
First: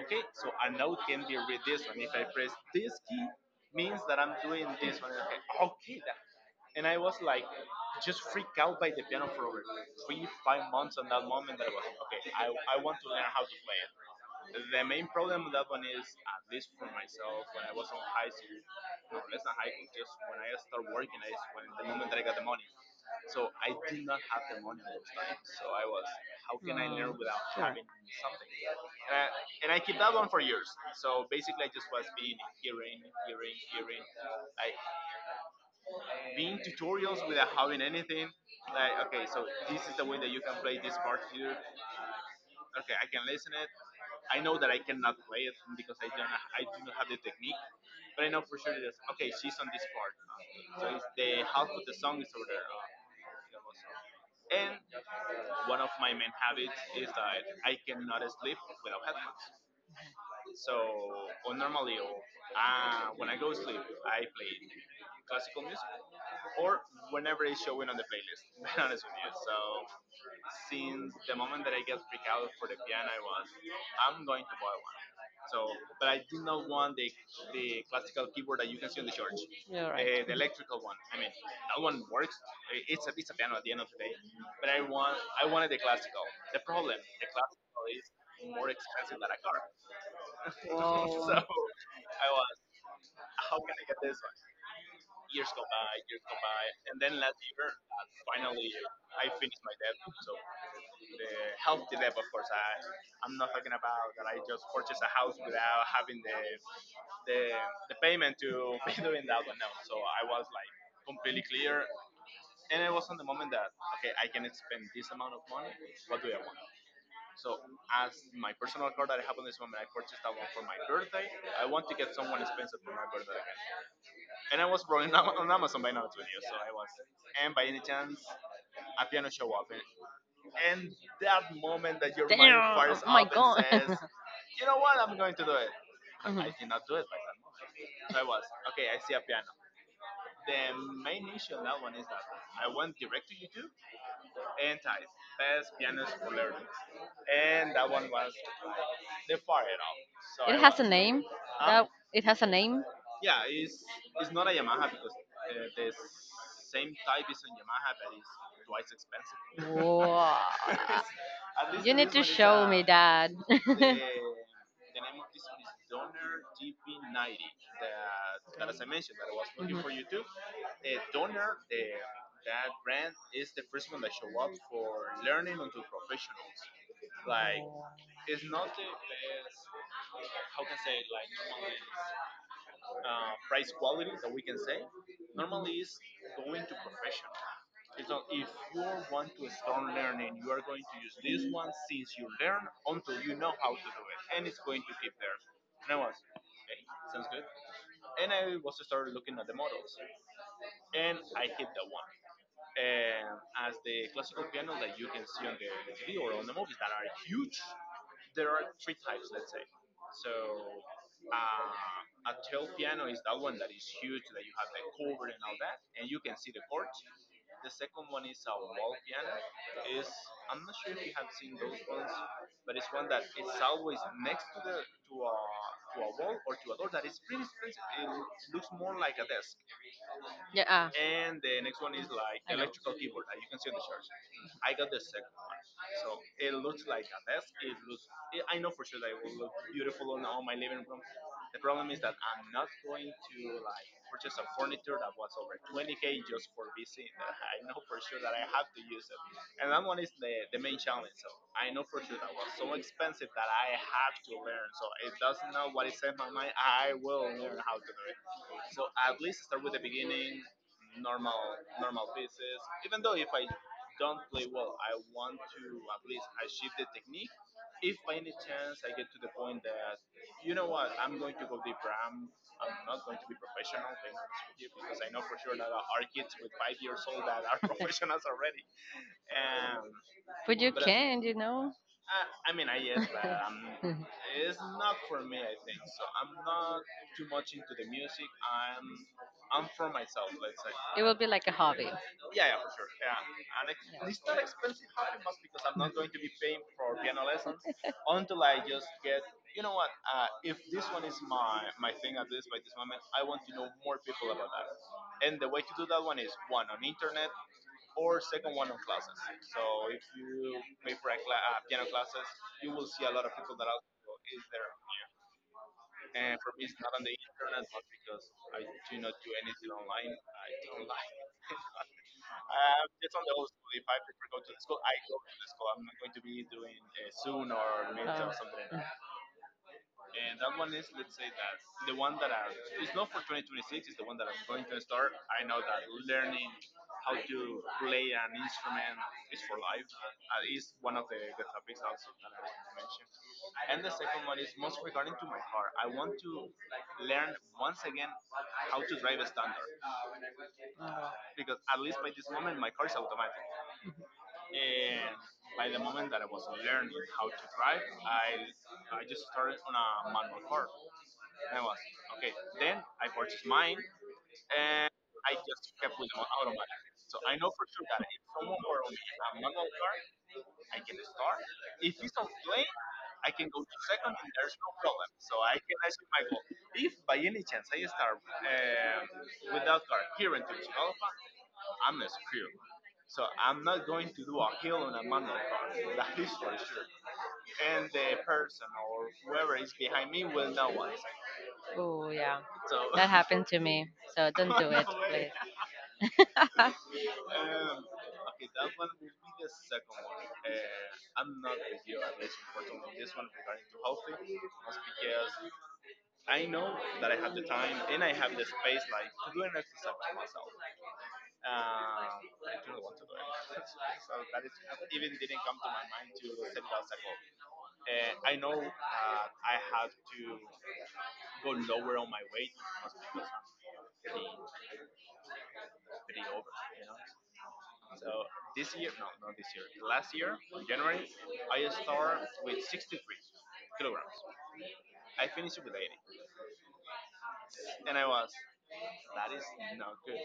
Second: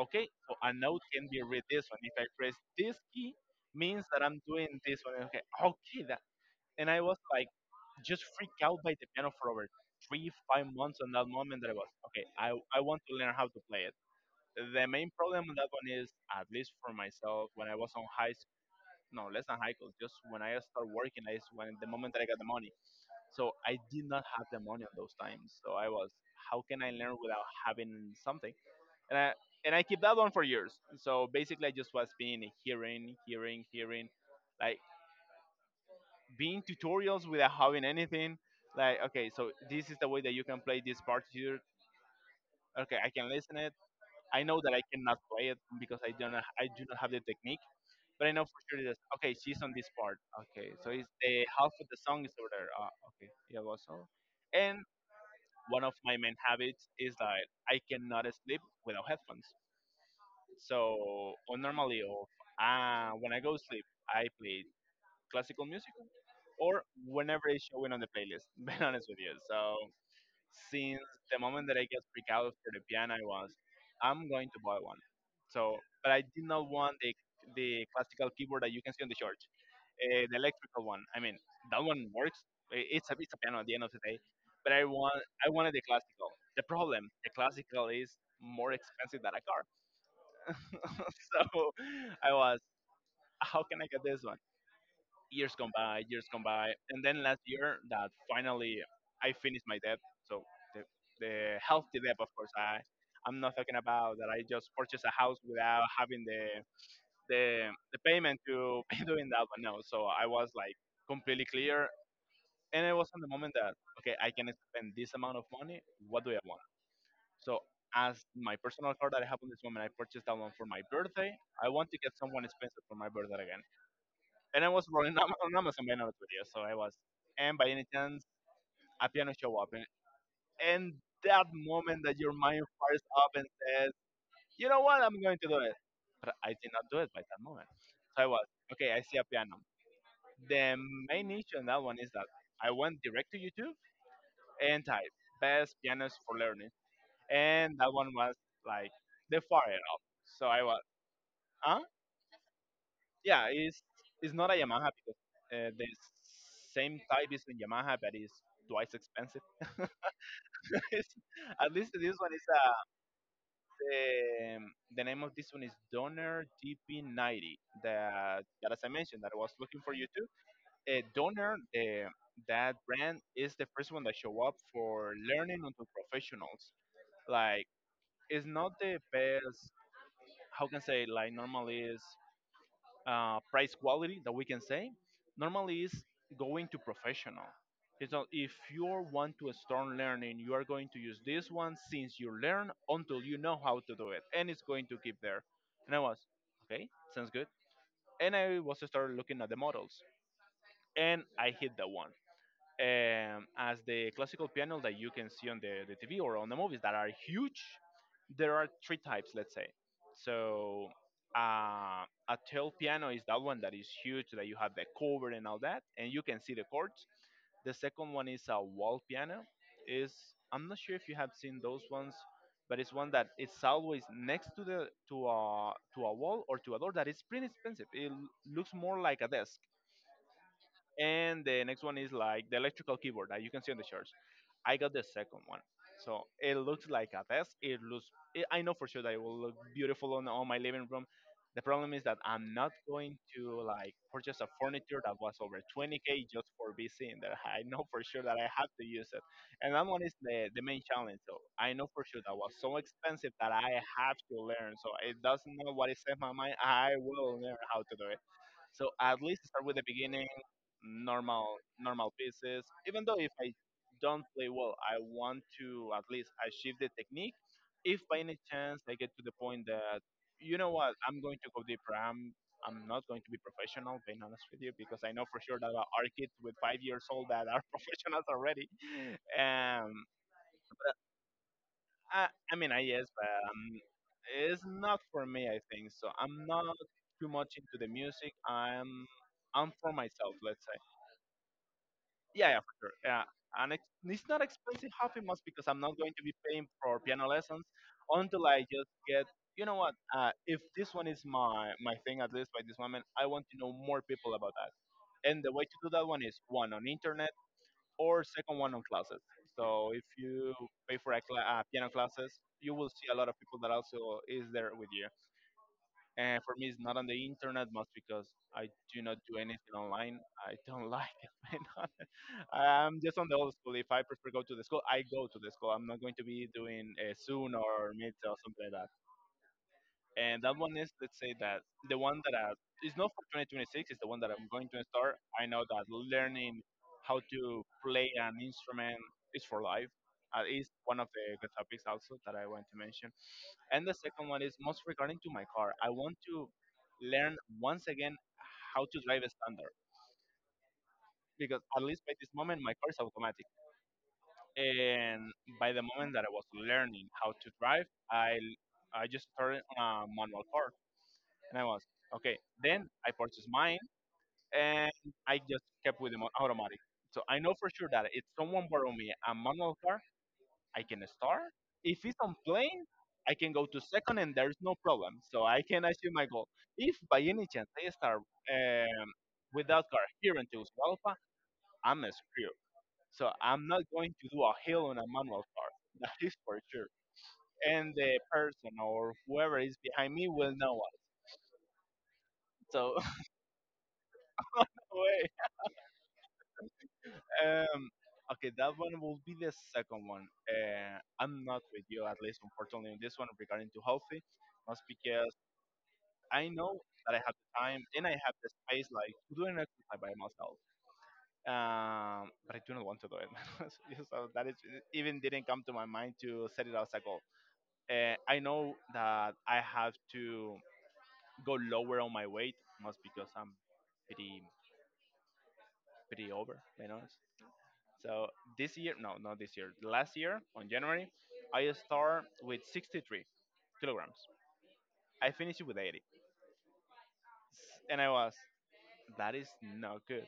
A: okay, so a note can be read this one. If I press this key, means that I'm doing this one. Okay, okay, that. And I was like, just freaked out by the piano for over three, five months on that moment that I was, okay, I want to learn how to play it. The main problem on that one is, at least for myself, when I was on high no less than high school just when I start working is when the moment that I got the money, so I did not have the money on those times, so I was how can I
B: Mm,
A: learn without
B: sure.
A: having something, and i and I keep that one for years, so basically I just was being hearing like being tutorials without having anything like okay, so this is the way that you can play this partiture, okay, I can listen it, I know that I cannot play it because I do not have the technique, but I know for sure this. Okay, she's on this part. Okay, so it's the half of the song is over there. Okay, yeah, was all. And one of my main habits is that I cannot sleep without headphones. So or normally, or when I go to sleep, I play classical music, or whenever it's showing on the playlist. <laughs> Being honest with you, so since the moment that I get freaked out for the piano, I was, I'm going to buy one. So, but I did not want the classical keyboard that you can see on the church,
B: You're
A: the
B: right.
A: electrical one. I mean, that one works. I- It's a piano at the end of the day, but I wanted the classical. The problem, the classical is more expensive than a car.
B: <laughs> So,
A: <laughs>
B: whoa.
A: So I was, how can I get this one? Years gone by, years gone by, and then last year that finally I finished my debt. So the, the healthy debt, of course. I'm not talking about that I just purchased a house without having the the payment to <laughs> pay doing that. But no, so I was like completely clear, and it was in the moment that okay, I can spend this amount of money. What do I want? So as my personal card that I have on this moment, I purchased that one for my birthday. I want to get someone expensive for my birthday again. And I was running on Amazon <laughs> by now video, so I was. And by any chance, a piano show up, and that moment that your mind
B: Damn. Oh
A: fires
B: my
A: up and says,
B: god.
A: "You know what? I'm going to do it,"
B: <laughs>
A: but
B: Mhm.
A: I did not do it by that moment. So I was okay. I see a piano. The main issue in that one is that I went direct to YouTube and typed "best pianos for learning," and that one was like the fire up. So I
B: It has
A: was,
B: what? A name.
A: huh?
B: That it has a name.
A: Yeah, it's not a Yamaha because the same type is in Yamaha, but it's twice expensive.
B: Wow.
A: <laughs>
B: <laughs>
A: It's- at least
B: You need
A: this
B: to
A: one is
B: show me that. <laughs>
A: the um, the name of this one is Donner DP90. That that as I mentioned, that I was
B: Mhm.
A: looking for
B: Mhm.
A: you too.
B: <laughs>
A: Donner, uh, that brand is the first one that show up for learning onto professionals. Like it's not the best. How can I say like normally is price quality that we can say normally is going to professional, it's not, if you want to start learning you are going to use this one since you learn until you know how to do it and it's going to keep there. And I was okay, sounds good. And I was started looking at the models and I hit the one, as the classical piano that you can see on the TV or on the movies that are huge, there are three types, let's say. So uh, a tail piano is that one that is huge, that you have the cover and all that, and you can see the chords. The second one is a wall piano. Is I'm not sure if you have seen those ones, but it's one that it's always next to the to a wall or to a door that is pretty expensive. It looks more like a desk,
B: Yeah,
A: and the next one is like the electrical keyboard that you can see on the charts. I got the second one, so it looks like a desk. It looks. It, I know for sure that it will look beautiful on my living room. The problem is that I'm not going to like purchase a furniture that was over 20K just for being in there. I know for sure that I have to use it, and that one is the main challenge. So I know for sure that was so expensive that I have to learn. So it doesn't know what is in my mind. I will learn how to do it, so at least start with the beginning, normal pieces. Even though if I don't play well, I want to at least achieve the technique. If by any chance I get to the point that you know what, I'm going to go deeper. I'm not going to be professional, being honest with you, because I know for sure that there are kids with five years old that are <laughs> professionals already. Um,
B: but you that's can, you know.
A: I mean, I yes, but it's not for me. I think so. I'm not too much into the music. I'm for myself. Let's say.
B: It will be like a hobby.
A: Yeah, yeah, for sure. Yeah, and it's not expensive hobby must because I'm not going to be paying for piano lessons until I just get. You know what? If this one is my thing at least by this moment, I want to know more people about that. And the way to do that one is one on internet, or second one on classes. So if you pay for a piano classes, you will see a lot of people that also is there with you. And for me, it's not on the internet much because I do not do anything online. I don't <laughs> like it. Man. <laughs> I'm just on the old school. If I prefer go to the school, I go to the school. I'm not going to be doing
B: Oh,
A: soon or mid or
B: Mm.
A: something like.
B: That.
A: And that one is, let's say that the it's not for 2026, it's the one that I'm going to start. I know that learning how to play an instrument is for life. Is one of the good topics also that I want to mention. And the second one is most regarding to my car. I want to learn once again how to drive a standard, because at least by this moment my car is automatic. And by the moment that I was learning how to drive, i I just started on a manual car. And I was, okay. Then I purchased mine, and I just kept with the automatic. So I know for sure that if someone borrow me a manual car, I can start. If it's on plane, I can go to second and there's no problem. So I can achieve my goal. If by any chance I start without car here in Tegucigalpa, I'm screwed. So I'm not going to do a hill on a manual car. <laughs> That is for sure. And the person or whoever is behind me will know it.
B: Oh yeah,
A: So
B: <laughs> that happened to me. So don't do <laughs> it, no
A: <laughs>
B: <laughs> please.
A: Um, okay, that one will be the second one. I'm not with you, at least unfortunately, in this one regarding to healthy, just because I know that I have the time and I have the space, like to do an exercise by myself. But I do not want to do it. <laughs> So that is, even didn't come to my mind to set it as a goal. I know that I have to go lower on my weight, most because I'm pretty pretty over, So this year, no, not this year. Last year, on January, I start with 63 kilograms. I finished with 80, S- and I was, that is not good,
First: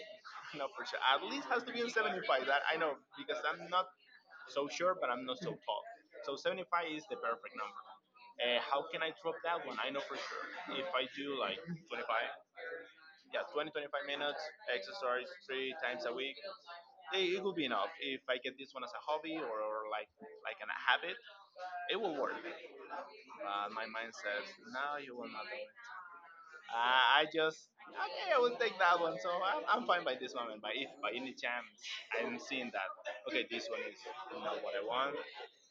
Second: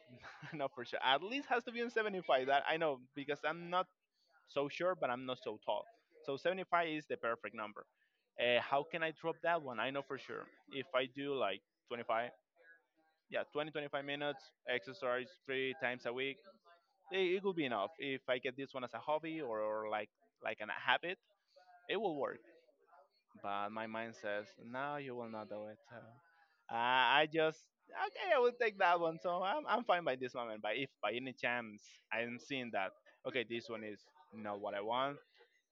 A: <laughs> not for sure. At least has to be on 75. That I know because I'm not so sure, but I'm not so tall. So 75 is the perfect number. How can I drop that one? I know for sure if I do like 25, yeah, 20 25 minutes exercise three times a week, it will be enough. If I get this one as a hobby, or like a habit, it will work. But my mind says, no, you will not do it. So I just, okay, I will take that one. So I'm fine by this moment. But if by any chance I'm seeing that, okay, this one is not what I want,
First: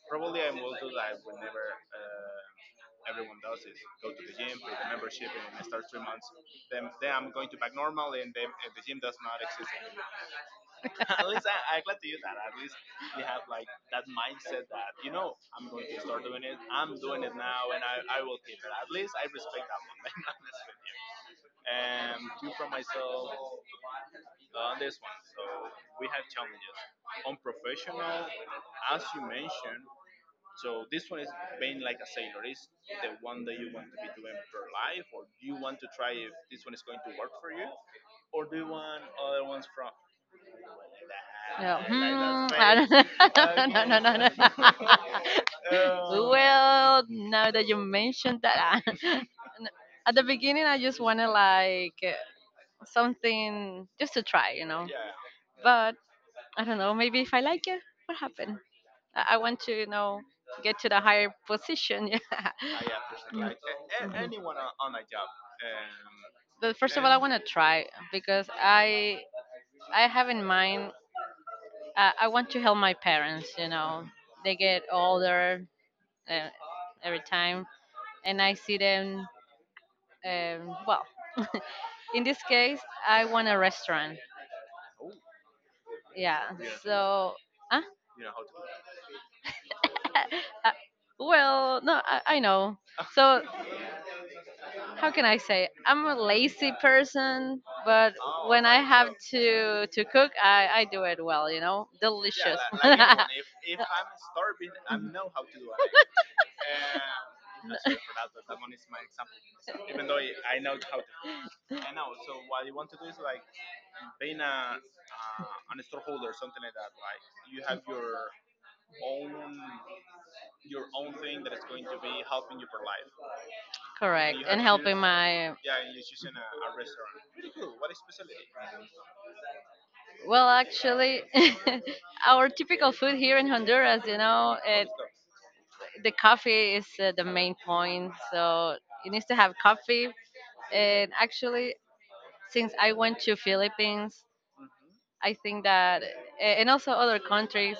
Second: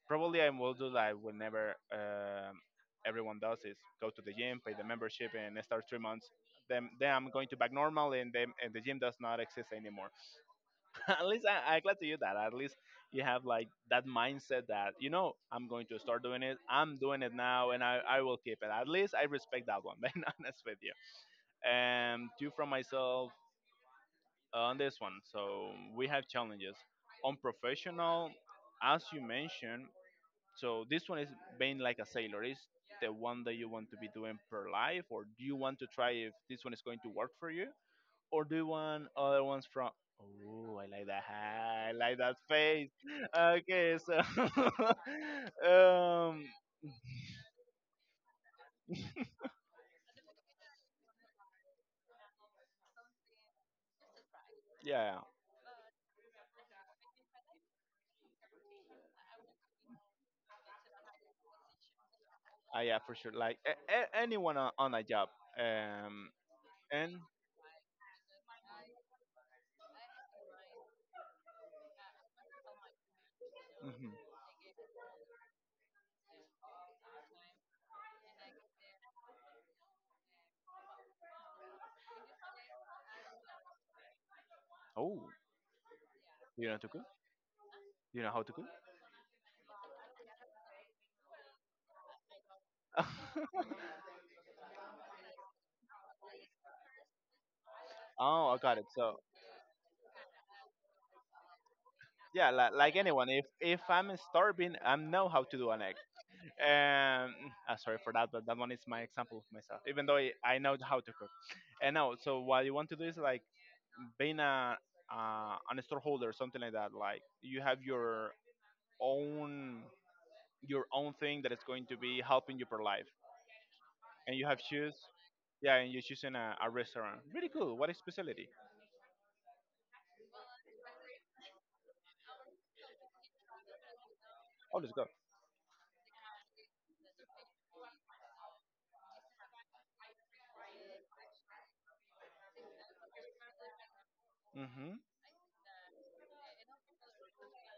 A: probably I will do that whenever everyone does is go to the gym, pay the membership, and start 3 months. Then I'm going to back normal, and the gym does not exist anymore. <laughs> At least
B: <laughs>
A: I'm glad to hear that. At least you have like that mindset that you know I'm going to start doing it. I'm doing it now, and I will keep it. At least I respect that one. <laughs> Being honest with you, and two from myself on this one. So we have challenges on professional, as you mentioned. So this one is being like a sailor. Is the one that you want to be doing per life, or do you want to try if this one is going to work for you? Or do you want other ones from? Oh, I like that.
B: No.
A: I like that
B: Hmm, I don't
A: face.
B: know. <laughs> No, no,
A: Okay,
B: no,
A: so
B: no. <laughs>
A: <laughs> um,
B: Well, now that you mentioned that, I- <laughs> at the beginning, I just wanted like something just to try, you know.
A: yeah,
B: But I don't know. Maybe if I like it, what happened? I want to, you know, get to the higher position. <laughs>
A: yeah, for sure.
B: Yeah.
A: Like
B: Mm,
A: a-
B: mhm.
A: anyone on a job. Um,
B: But first of all, I
A: and
B: want to try because I have in mind I want to help my parents. You know,
A: mhm.
B: they get older uh, every time, and I see them. Well, in this case, I want a restaurant.
A: Oh,
B: Yeah.
A: do you know how to cook?
B: So, uh,
A: Do you know how to cook?
B: uh, well, no, I know. So,
A: <laughs>
B: how can I say? I'm a lazy person, but
A: Oh, I
B: when
A: got
B: I
A: it.
B: have
A: So
B: to cook, I do it well. You know,
A: yeah,
B: delicious.
A: like
B: <laughs>
A: anyone, if I'm starving, I know how to do an egg. Um, sorry for that, but that one is my example of myself. Even though I know how to cook. And now, so what you want to do is like being a an storeholder, something like that, like you have own your own thing that is going to be helping you per life,
B: Correct,
A: and you
B: and
A: have shoes.
B: helping my
A: Yeah, and you're choosing a restaurant, really cool. What is specialty?
B: well, actually, <laughs> our typical food here in Honduras, you know,
A: Oh,
B: it
A: let's go.
B: the coffee is the main point. So you need to have coffee. And actually, since I went to Philippines,
A: Mm-hmm.
B: I think that a- and also other countries,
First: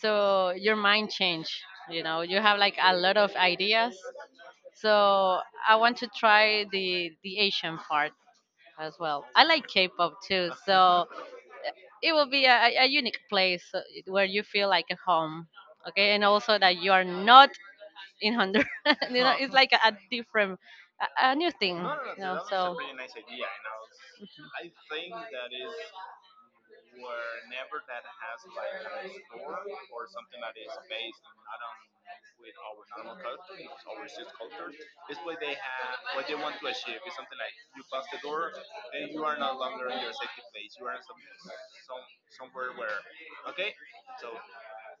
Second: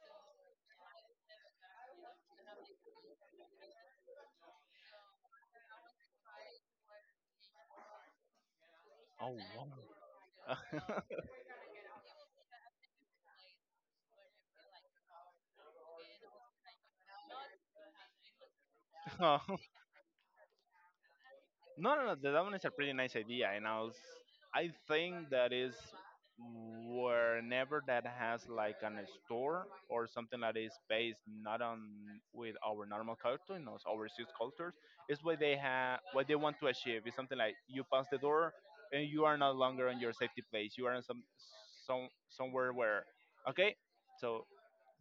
B: so your mind change. You know, you have like a lot of ideas. So I want to try the Asian part as well. I like
A: Oh,
B: K-pop too, so it will be a unique place where you feel like a home. Okay, and also that you are not in Honduras. <laughs> You know,
A: wow.
B: it's
A: <laughs>
B: like a different, a new thing.
A: No, no, no.
B: You
A: The
B: know,
A: That one is a
B: so
A: pretty nice
B: <laughs>
A: idea, and I was, I think that is whenever that has like an store or something that is based not on with our normal culture, you know, overseas cultures, is what they have, what they want to achieve. It's something like you pass the door, and you are no longer on your safety place. You are in some somewhere where, okay, so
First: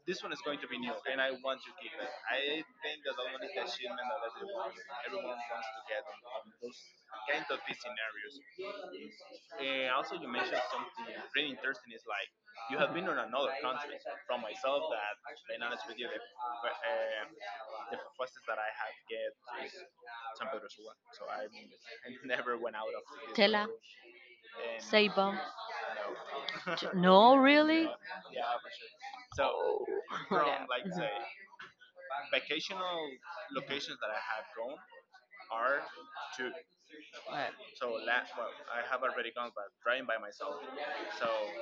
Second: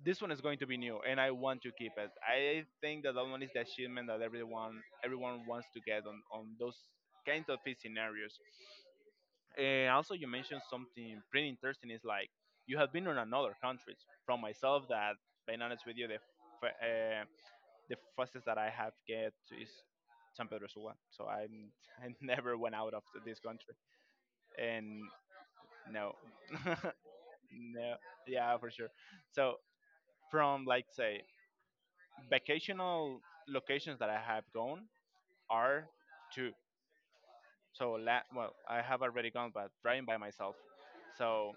A: this one is going to be new and I want to keep it. I think that that one is the achievement that everyone wants to get on those kinds of scenarios. And also you mentioned something pretty interesting, is like you have been on another countries. From myself, that being honest with you, the fa- uh, the fastest that I have get to is San Pedro Sula. So I'm <laughs> I never went out of this
B: Tela,
A: country. And
B: Ceiba.
A: no <laughs>
B: Ch- No, really.
A: no,
B: <laughs>
A: yeah, for sure. So
B: Yeah.
A: from, like,
B: Mhm.
A: say, vacational locations that I have gone are two.
B: Right.
A: So, la- well, I have already gone, but driving by myself. So,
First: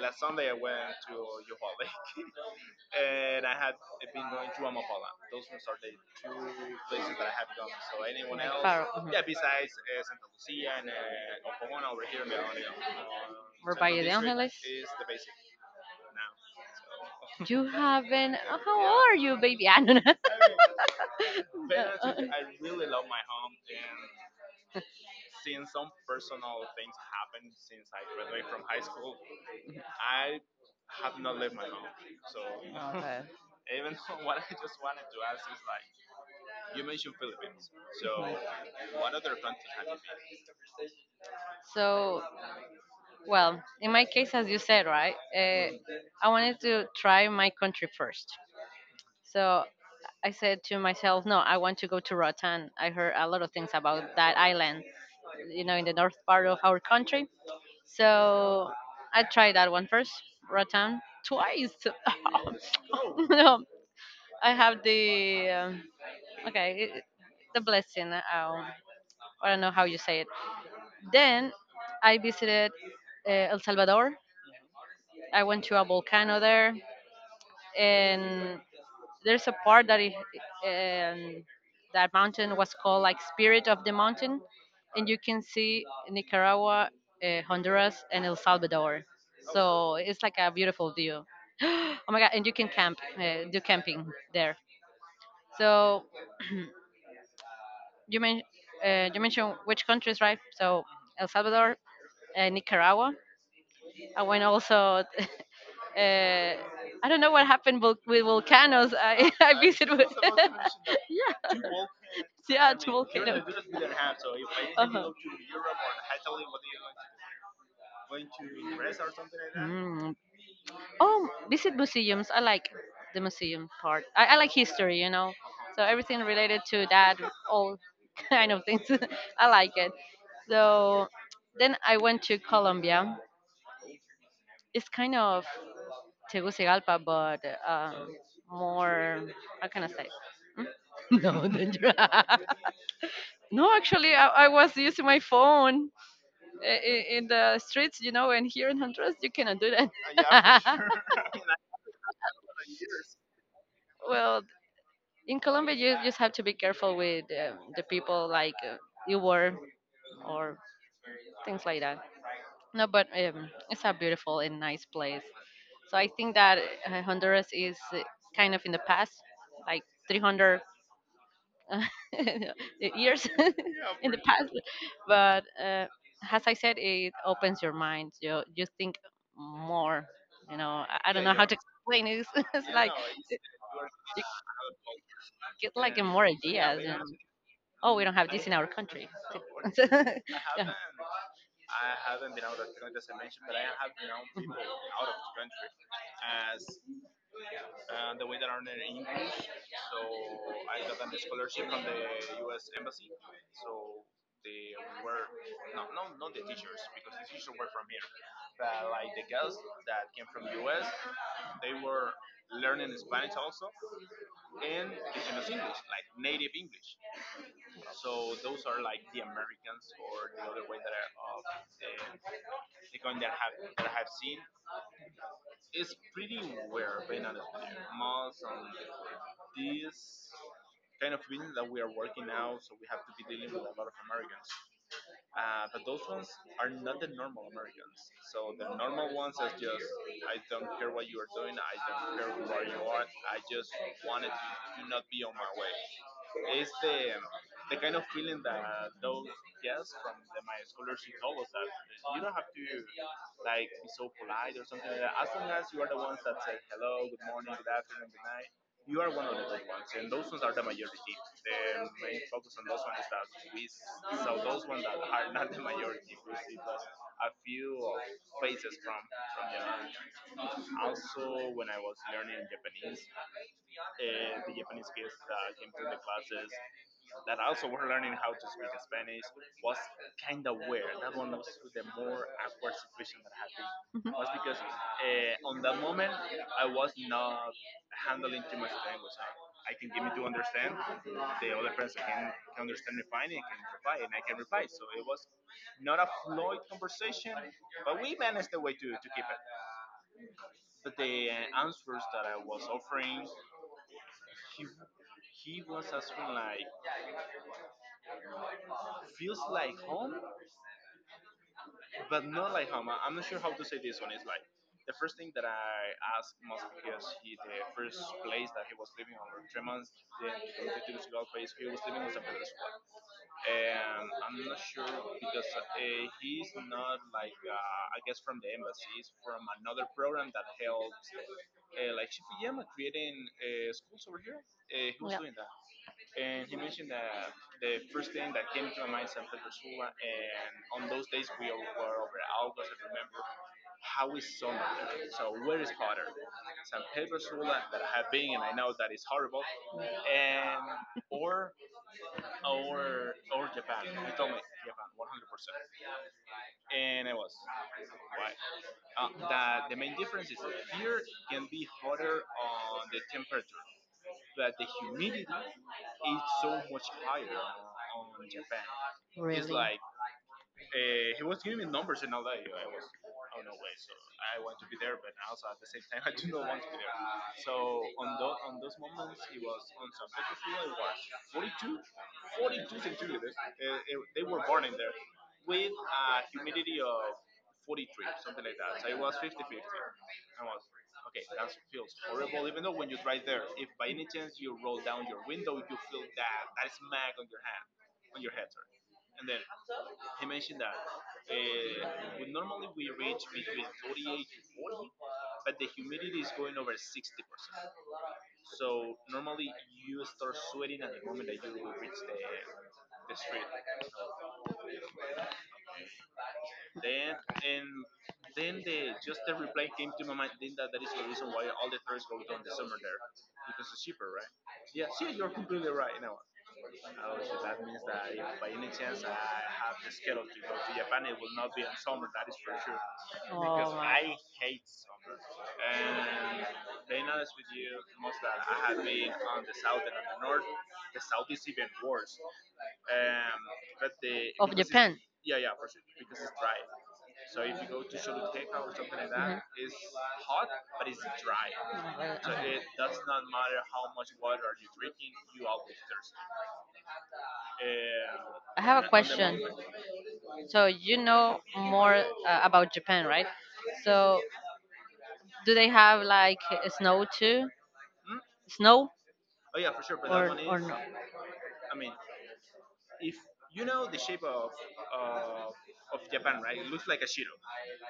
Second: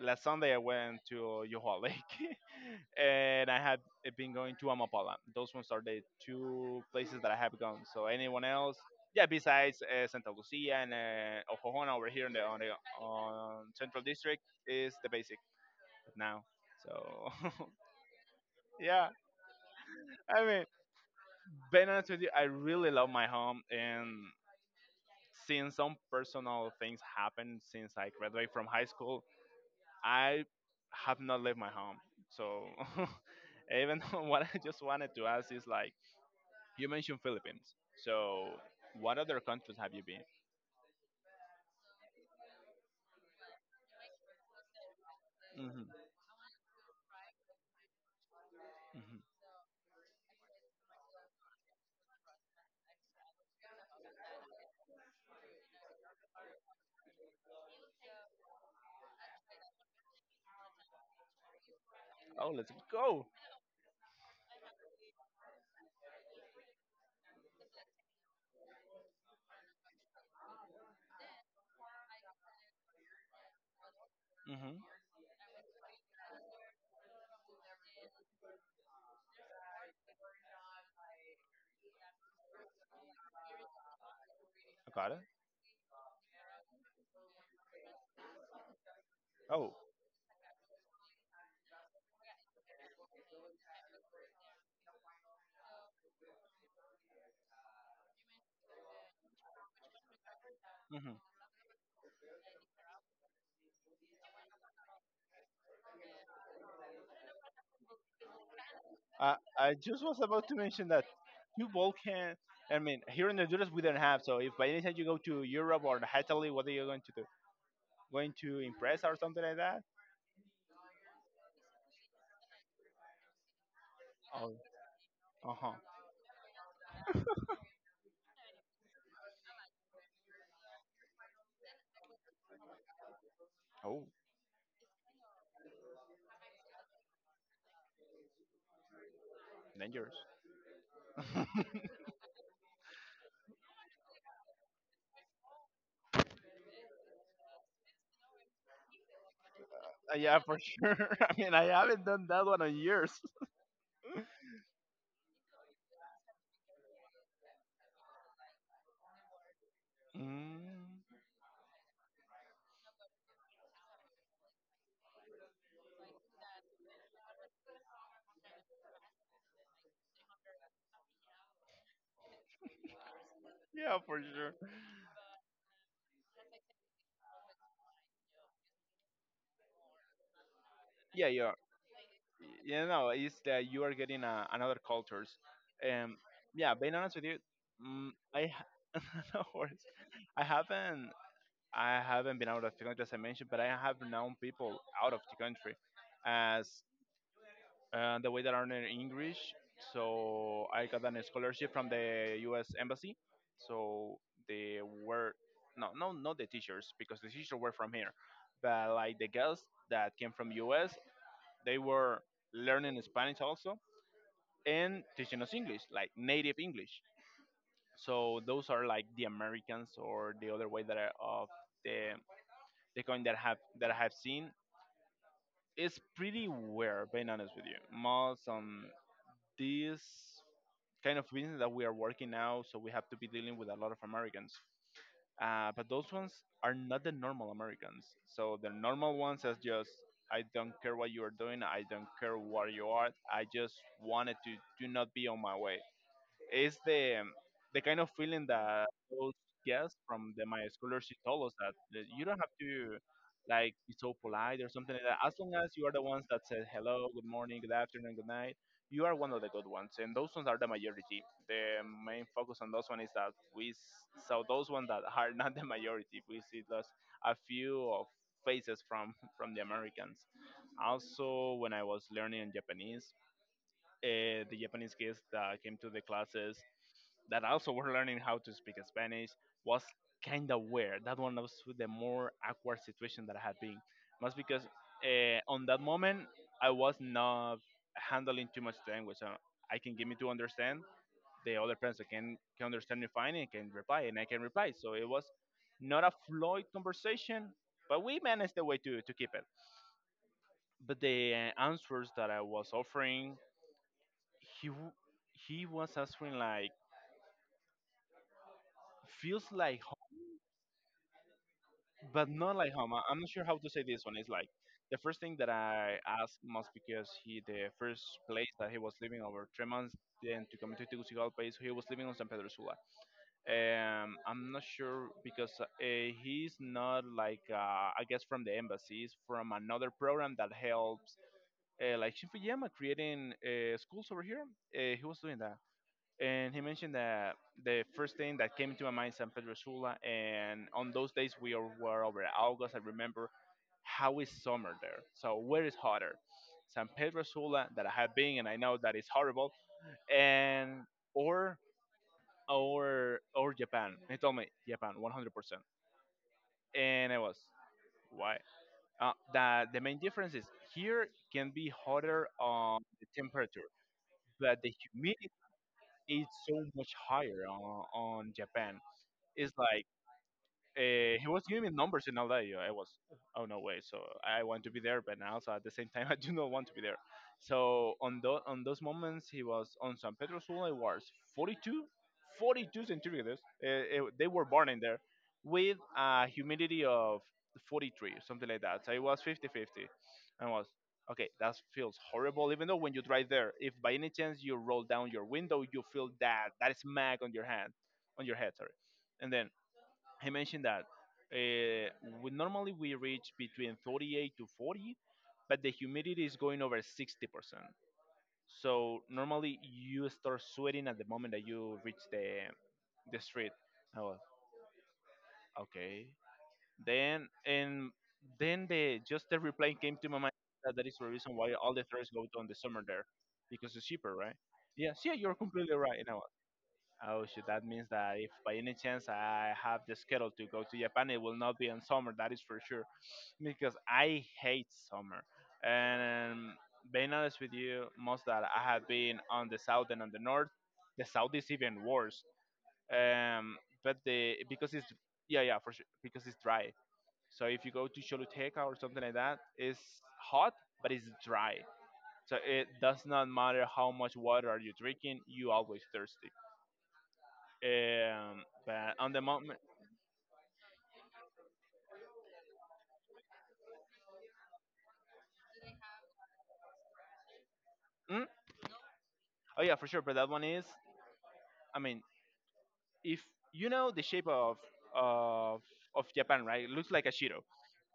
A: last Sunday I went to Yoho Lake, <laughs> and I had eh, been going to Amapala. Those ones are the two places that I have
B: Like
A: gone. So, anyone else?
B: Faro.
A: Yeah, besides Santa Lucia and Ojohona over here in
B: Mhm.
A: on the on
B: Or
A: Central
B: Valle de
A: District
B: Angeles.
A: is the basic now. So,
B: You haven't. <laughs>
A: <laughs>
B: How
A: yeah.
B: old are you, baby? <laughs> I don't know.
A: I mean, being honest with you, I
B: <laughs>
A: really love my home, and since some personal things happened since I graduated from high school, I have not left my home. So <laughs>
B: Okay.
A: even though what I just wanted to ask is like, you mentioned Philippines. So what other countries have you been?
B: So well, in my case, as you said, right,
A: Hmm.
B: I wanted to try my country first.
A: Hmm.
B: So I said to myself, no, I want to go to Rotan. I heard a lot of things about that island, you know, in the north part of our country. So I tried that one first, Rotan, twice.
A: Oh, let's
B: <laughs>
A: go.
B: No, I have the, okay, it, the blessing. I don't know how you say it. Then I visited El Salvador.
A: Hmm.
B: I went to a volcano there and there's a part that it, um, that mountain was called like Spirit of the Mountain,
A: I
B: and you
A: got it.
B: can see Nicaragua, Honduras, and El Salvador.
A: Oh.
B: So it's like a beautiful view. <gasps> Oh my god! And you can camp, do camping there. So <clears throat> you men- you mentioned which countries, right? So El
A: Mm-hmm.
B: Salvador, Nicaragua. I went also. <laughs> Uh, I don't know what happened vul- with volcanoes. I, <laughs> I
A: I
B: visited.
A: just was about to mention that two Balkan.
B: Yeah, to
A: I mean,
B: volcano.
A: here in
B: Do
A: Honduras we don't have. So if
B: uh-huh.
A: by any
B: Go
A: chance you go to Europe or Italy, what are you going to do? Going
B: do?
A: to impress or something like that?
B: Mm. Oh, visit museums. I like the museum part. I like
A: Oh,
B: history, you know.
A: uh
B: So
A: huh.
B: everything related to that, all <laughs> kind of things. <laughs> I like it. So then I went to Colombia.
A: Oh,
B: It's kind of Tegucigalpa, but um, more. How can I say?
A: dangerous.
B: <laughs> No, danger.
A: <laughs>
B: <laughs> No, actually, I was using my phone. I- in the streets, you know, and here in Honduras, you cannot do that. <laughs>
A: Yeah, for
B: For <laughs>
A: sure. <laughs> I mean, I haven't done that one in years. <laughs>
B: well, in Colombia, you just have to be careful with the people like you were or
A: Mm,
B: things like that. No, but it's a beautiful and nice place. So I think that Honduras is kind of in the past, like 300 uh, <laughs> the years <laughs> yeah, in
A: yeah,
B: the sure.
A: for
B: Past much.
A: sure.
B: But as I said it opens your mind you you think more you know I don't know
A: Yeah,
B: how yeah. To
A: yeah.
B: explain it <laughs> it's like
A: You know,
B: you
A: it's that you are
B: you
A: getting another cultures.
B: get like yeah. More
A: Um,
B: yeah, ideas
A: yeah,
B: you
A: being
B: know
A: honest with you,
B: oh we don't
A: mm,
B: have this in
A: I
B: our country
A: ha- <laughs> no
B: <laughs> Yeah.
A: worries.
B: I
A: I
B: <laughs> yeah.
A: haven't I haven't been out of the country as I mentioned, but I have known people out of the country as the way that I learned English. So I got an scholarship from the U.S. embassy. So they were no, no, not the teachers because the teachers were from here, but like the girls that came from U.S. They were learning Spanish also, and teaching us English, like native English. So those are like the Americans, or the other way that are of the the coin that have that I have seen, is pretty rare, being honest with you. Most on this kind of business that we are working now, so we have to be dealing with a lot of Americans. But those ones are not the normal Americans. So the normal ones is just I don't care what you are doing, I don't care where you are, I just wanted to do not be on my way. It's the kind of feeling that those guests from the my scholarship told us that, that you don't have to like be so polite or something like that. As long as you are the ones that said hello, good morning, good afternoon, good night, you are one of the good ones, and those ones are the majority. The main focus on those one is that we saw those ones that are not the majority. We see those a few of faces from <laughs> from the Americans. Also, when I was learning Japanese, the Japanese kids that came to the classes that also were learning how to speak Spanish was kind of weird. That one was the more awkward situation that I had been.
B: Mhm.
A: Most because on that moment, I was not handling too much language. I can give me to understand. The other person can understand me fine and can reply, and I can reply. So it was not a fluid conversation, but we managed the way to keep it. But the answers that I was offering, he w- he was answering like feels like but not like home. I'm not sure how to say this one. It's like the first thing that I asked was because he the first place that he was living over 3 months then to come to Tegucigalpa is he was living on San Pedro Sula. I'm not sure because he's not like I guess from the embassy. He's from another program that helps like Shinfuyama creating schools over here. He was
B: Yeah.
A: doing that and he mentioned that the first thing that came to my mind is San Pedro Sula, and on those days we were over at August. I remember how is summer there? So where is hotter, San Pedro Sula that I have been, and I know that it's horrible, and or or Japan. He told me Japan 100%, and I was why? That the main difference is here can be hotter on the temperature, but the humidity is so much higher on Japan. It's like he was giving me numbers and all that. You know, I was, oh no way. So I want to be there, but now, also at the same time, <laughs> I do not want to be there. So on those moments, he was on San Pedro Sula. It was 42, 42 centigrades. They were burning there with a humidity of 43, something like that. So it was 50-50, and was okay. That feels horrible. Even though when you drive there, if by any chance you roll down your window, you feel that smack on your hand, on your head. Sorry, and then he mentioned that uh, normally we reach between 38 to 40, but the humidity is going over 60%. So normally you start sweating at the moment that you reach the street. I was okay. Then and then the just the reply came to my mind that that is the reason why all the tourists go down the summer there because it's cheaper, right? Yes, yeah, you're completely right. You know, oh shit! That means that if by any chance I have the schedule to go to Japan, it will not be in summer. That is for sure because
B: Oh my
A: I hate summer. And being honest with you, most that I have been on the south and on the north, the south is even worse. Um, but the
B: of
A: because it's
B: japan
A: yeah, yeah, for sure because it's dry. So if you go to Choluteca or something like that,
B: mhm.
A: it's hot but it's dry. So
B: Uh,
A: it does not matter how much water are you drinking, you always thirsty.
B: I have a On
A: But
B: the
A: on the
B: question.
A: moment,
B: Mountain. So you know more about Japan, right? So do they have like snow too?
A: mm?
B: Snow
A: Oh yeah, for sure. But that one is,
B: or no?
A: I mean, if you know the shape of of Japan, right? It looks like a Shiro.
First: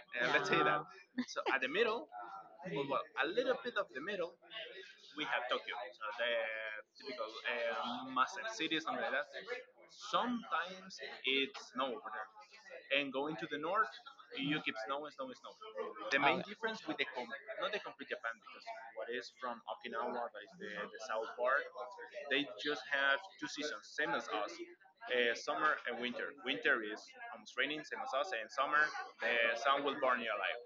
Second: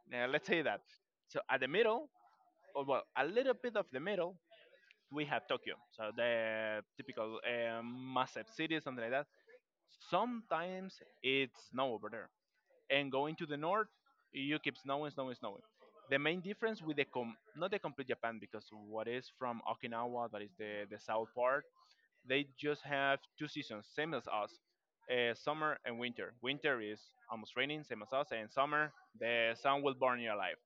A: Now let's say that. So at the middle, or well, a little bit of the middle, we have Tokyo. So the typical massive cities, something like that. Sometimes it's snow over there, and going to the north, you keep snowing, snowing, snowing. The main difference with not the complete Japan because what is from Okinawa, that is the south part, they just have two seasons, same as us, summer and winter. Winter is almost raining, same as us, and summer the sun will burn you alive.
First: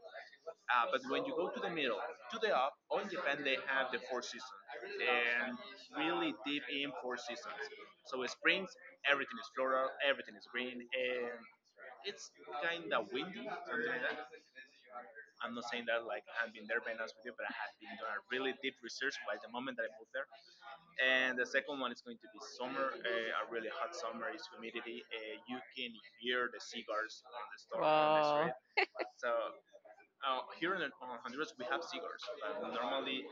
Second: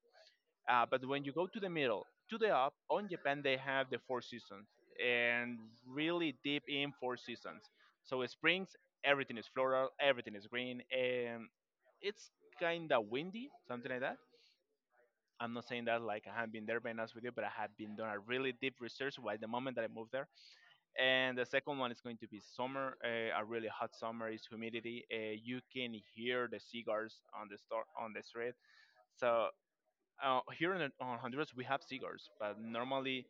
A: But when you go to the middle, to the up, on Japan they have the four seasons and really deep in four seasons. So springs, everything is floral, everything is green, and it's kind of windy, something like that. I'm not saying that like I have been there, being honest with you, but I have been doing a really deep research. By the moment that I moved there, and the second one is going to be summer, a really hot summer is humidity, you can hear the cigars on the store on the
B: Oh,
A: street. So here in on Honduras we have cigars but normally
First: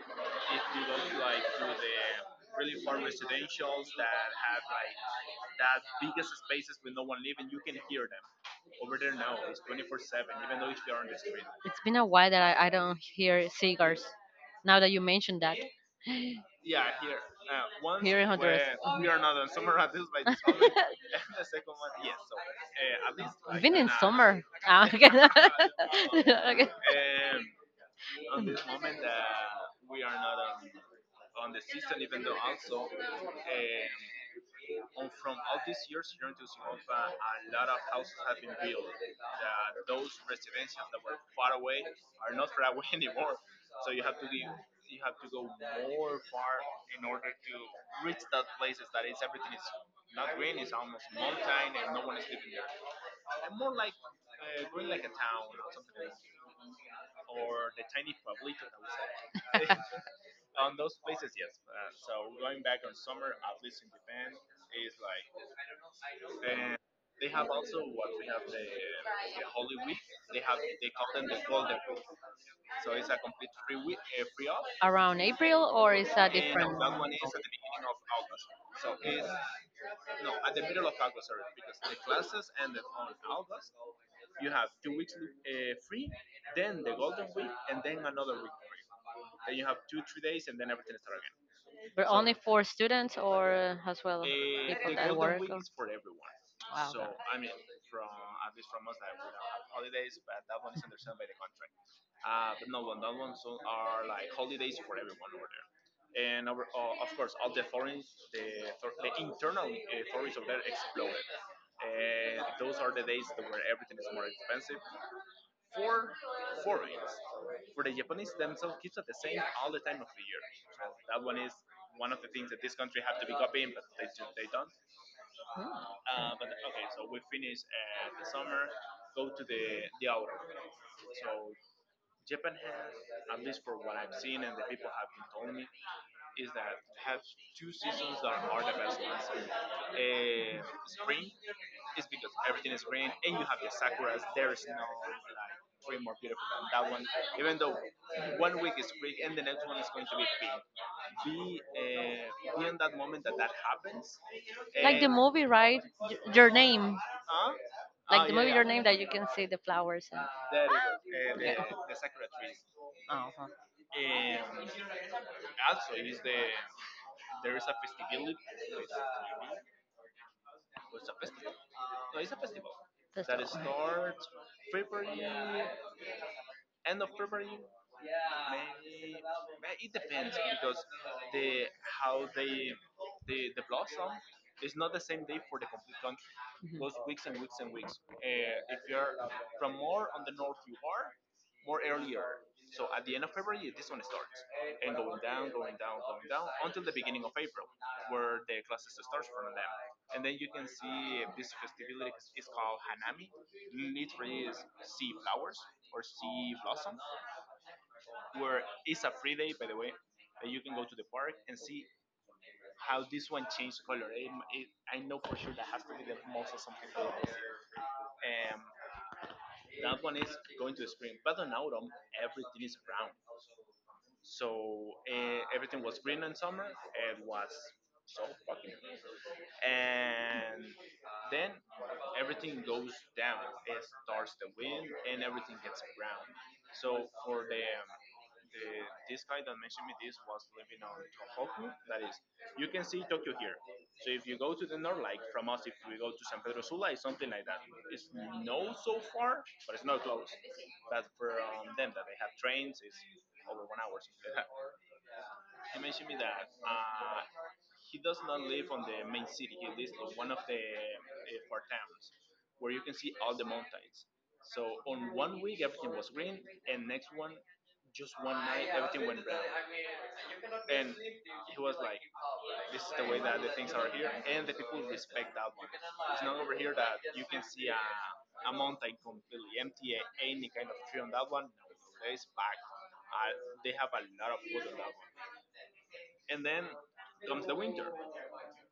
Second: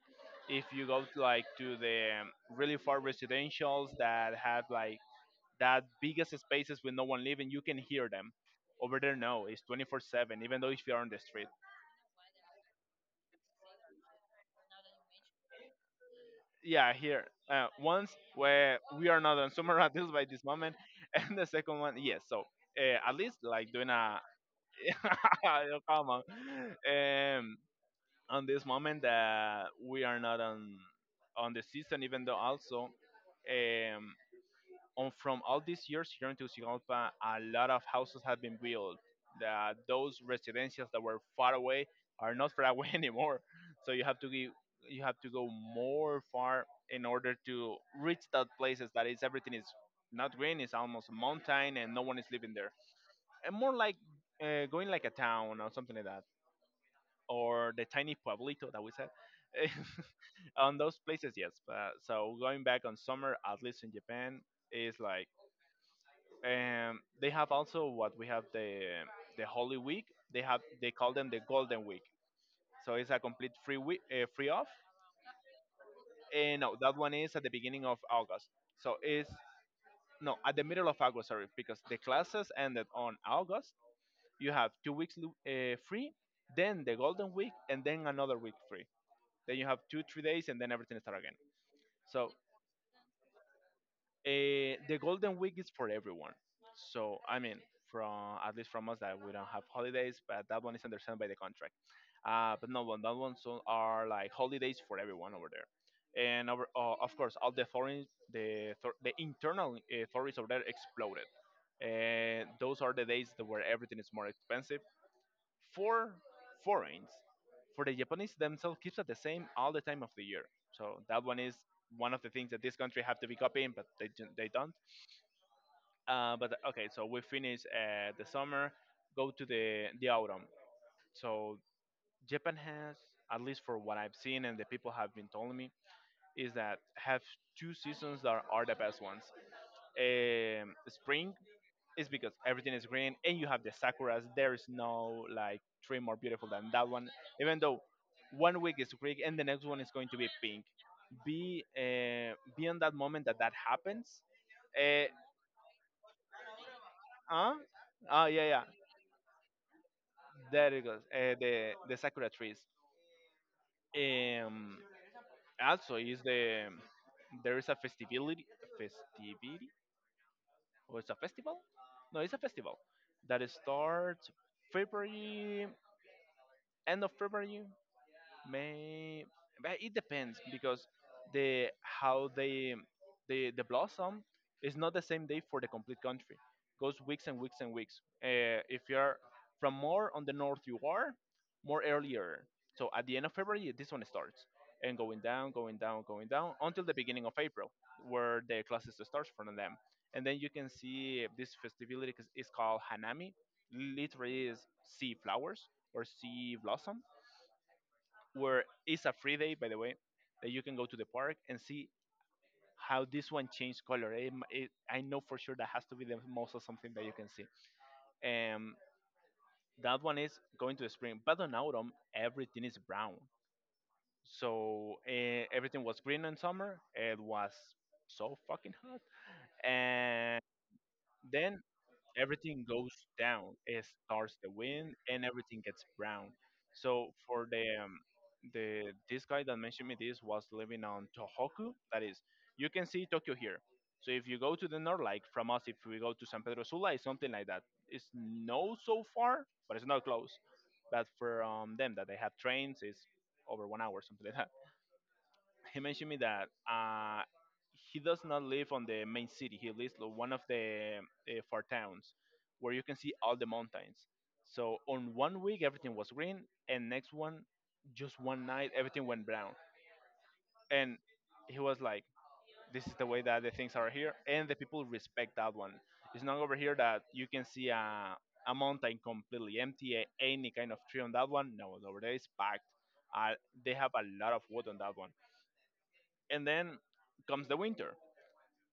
A: if you go to like to the really far residentials that have like that biggest spaces with no one living you can hear them over there. No, it's 24/7 even though if you're on the street.
B: it's been a while that I don't hear cigars. Now that you mentioned that,
A: Yeah, here once
B: here in Honduras,
A: where we are not on
B: <laughs>
A: summer <laughs> deals by this moment <laughs> and the second one, yes, so at least
B: it's
A: like
B: been in
A: doing a
B: summer. Ah, okay.
A: <laughs> I'll come
B: <laughs>
A: on.
B: Okay.
A: um on this moment that we are not on the season even though also um on from all these years here in Tegucigalpa, a lot of houses have been built. That those residences that were far away are not far away <laughs> anymore. So you have to give, you have to go more far in order to reach that places that is everything is not green, it's almost a mountain, and no one is living there. And more like going like a town or something like that, or the tiny pueblito that we said. <laughs> On those places, yes. But so going back on summer, at least in Japan, is like they have also what we have the Holy Week. They call them the Golden Week. So it's a complete free week, free off.
B: Around April, or is that
A: And no,
B: different?
A: that one is at the beginning of August. So it's no at the middle of August. Sorry, because the classes ended on August. You have 2 weeks free, then the Golden Week, and then another week free. Then you have 2 3 days, and then everything start again.
B: But
A: So
B: only for students or as well people
A: The
B: that
A: Golden
B: work.
A: Week is for everyone.
B: Wow.
A: So I mean, from at least from us that we don't have holidays, but that one is understood by the contract. But no, but that one so are like holidays for everyone over there. And over, of course, all the foreign, the internal authorities over there exploded. And those are the days that where everything is more expensive for foreigners. For the Japanese themselves, keeps at the same all the time of the year. So that one is one of the things that this country have to be copying, but they they don't. But okay, so we finish the summer, go to the autumn. So Japan has, at least for what I've seen and the people have been telling me, is that have two seasons that are the best ones. Spring is because everything is green and you have the sakuras. There is no like tree more beautiful than that one. Even though one week is green and the next one is going to be pink. Be on that moment that that happens.
B: Like
A: Uh,
B: the movie, right? Y- Your name. Oh
A: huh?
B: like
A: Oh
B: oh, the
A: yeah,
B: movie,
A: yeah.
B: your name, that you can see the flowers and
A: There it goes. The sakura trees.
B: uh-huh.
A: Um, also, is the there is a festivality festivity or it's a festival? No, it's a festival
B: That's
A: that
B: the
A: starts February, end of February, May, but it depends because the how they the blossom is not the same day for the complete country. Goes weeks and weeks and weeks. If you're from more on the north, you are more earlier. So at the end of February, this one starts and going down, going down, going down until the beginning of April, where the classes starts from them. And then you can see this festivity is called Hanami, literally is sea flowers or sea blossom where it's a free day, by the way, that you can go to the park and see how this one changed color. I know for sure that has to be the most of something that you can see. Um, that one is going to the spring, but on autumn everything is brown. So everything was green in summer. It was so fucking hot, and then everything goes down. It starts the wind, and everything gets brown. So for the this guy that mentioned me this was living on Tohoku. That is, you can see Tokyo here. So if you go to the north, like from us, if we go to San Pedro Sula, it's something like that. It's no so far, but it's not close. But for them that they have trains, is over 1 hour, something like that. He mentioned me that he does not live on the main city. He lives on one of the far towns where you can see all the mountains. So on one week everything was green, and next one, just one night everything went brown. And he was like, "This is the way that the things are here," and the people respect that one. It's not over here that you can see a mountain completely empty, any kind of tree on that one. No, over there is packed. Uh, they have a lot of wood on that one, and then comes the winter.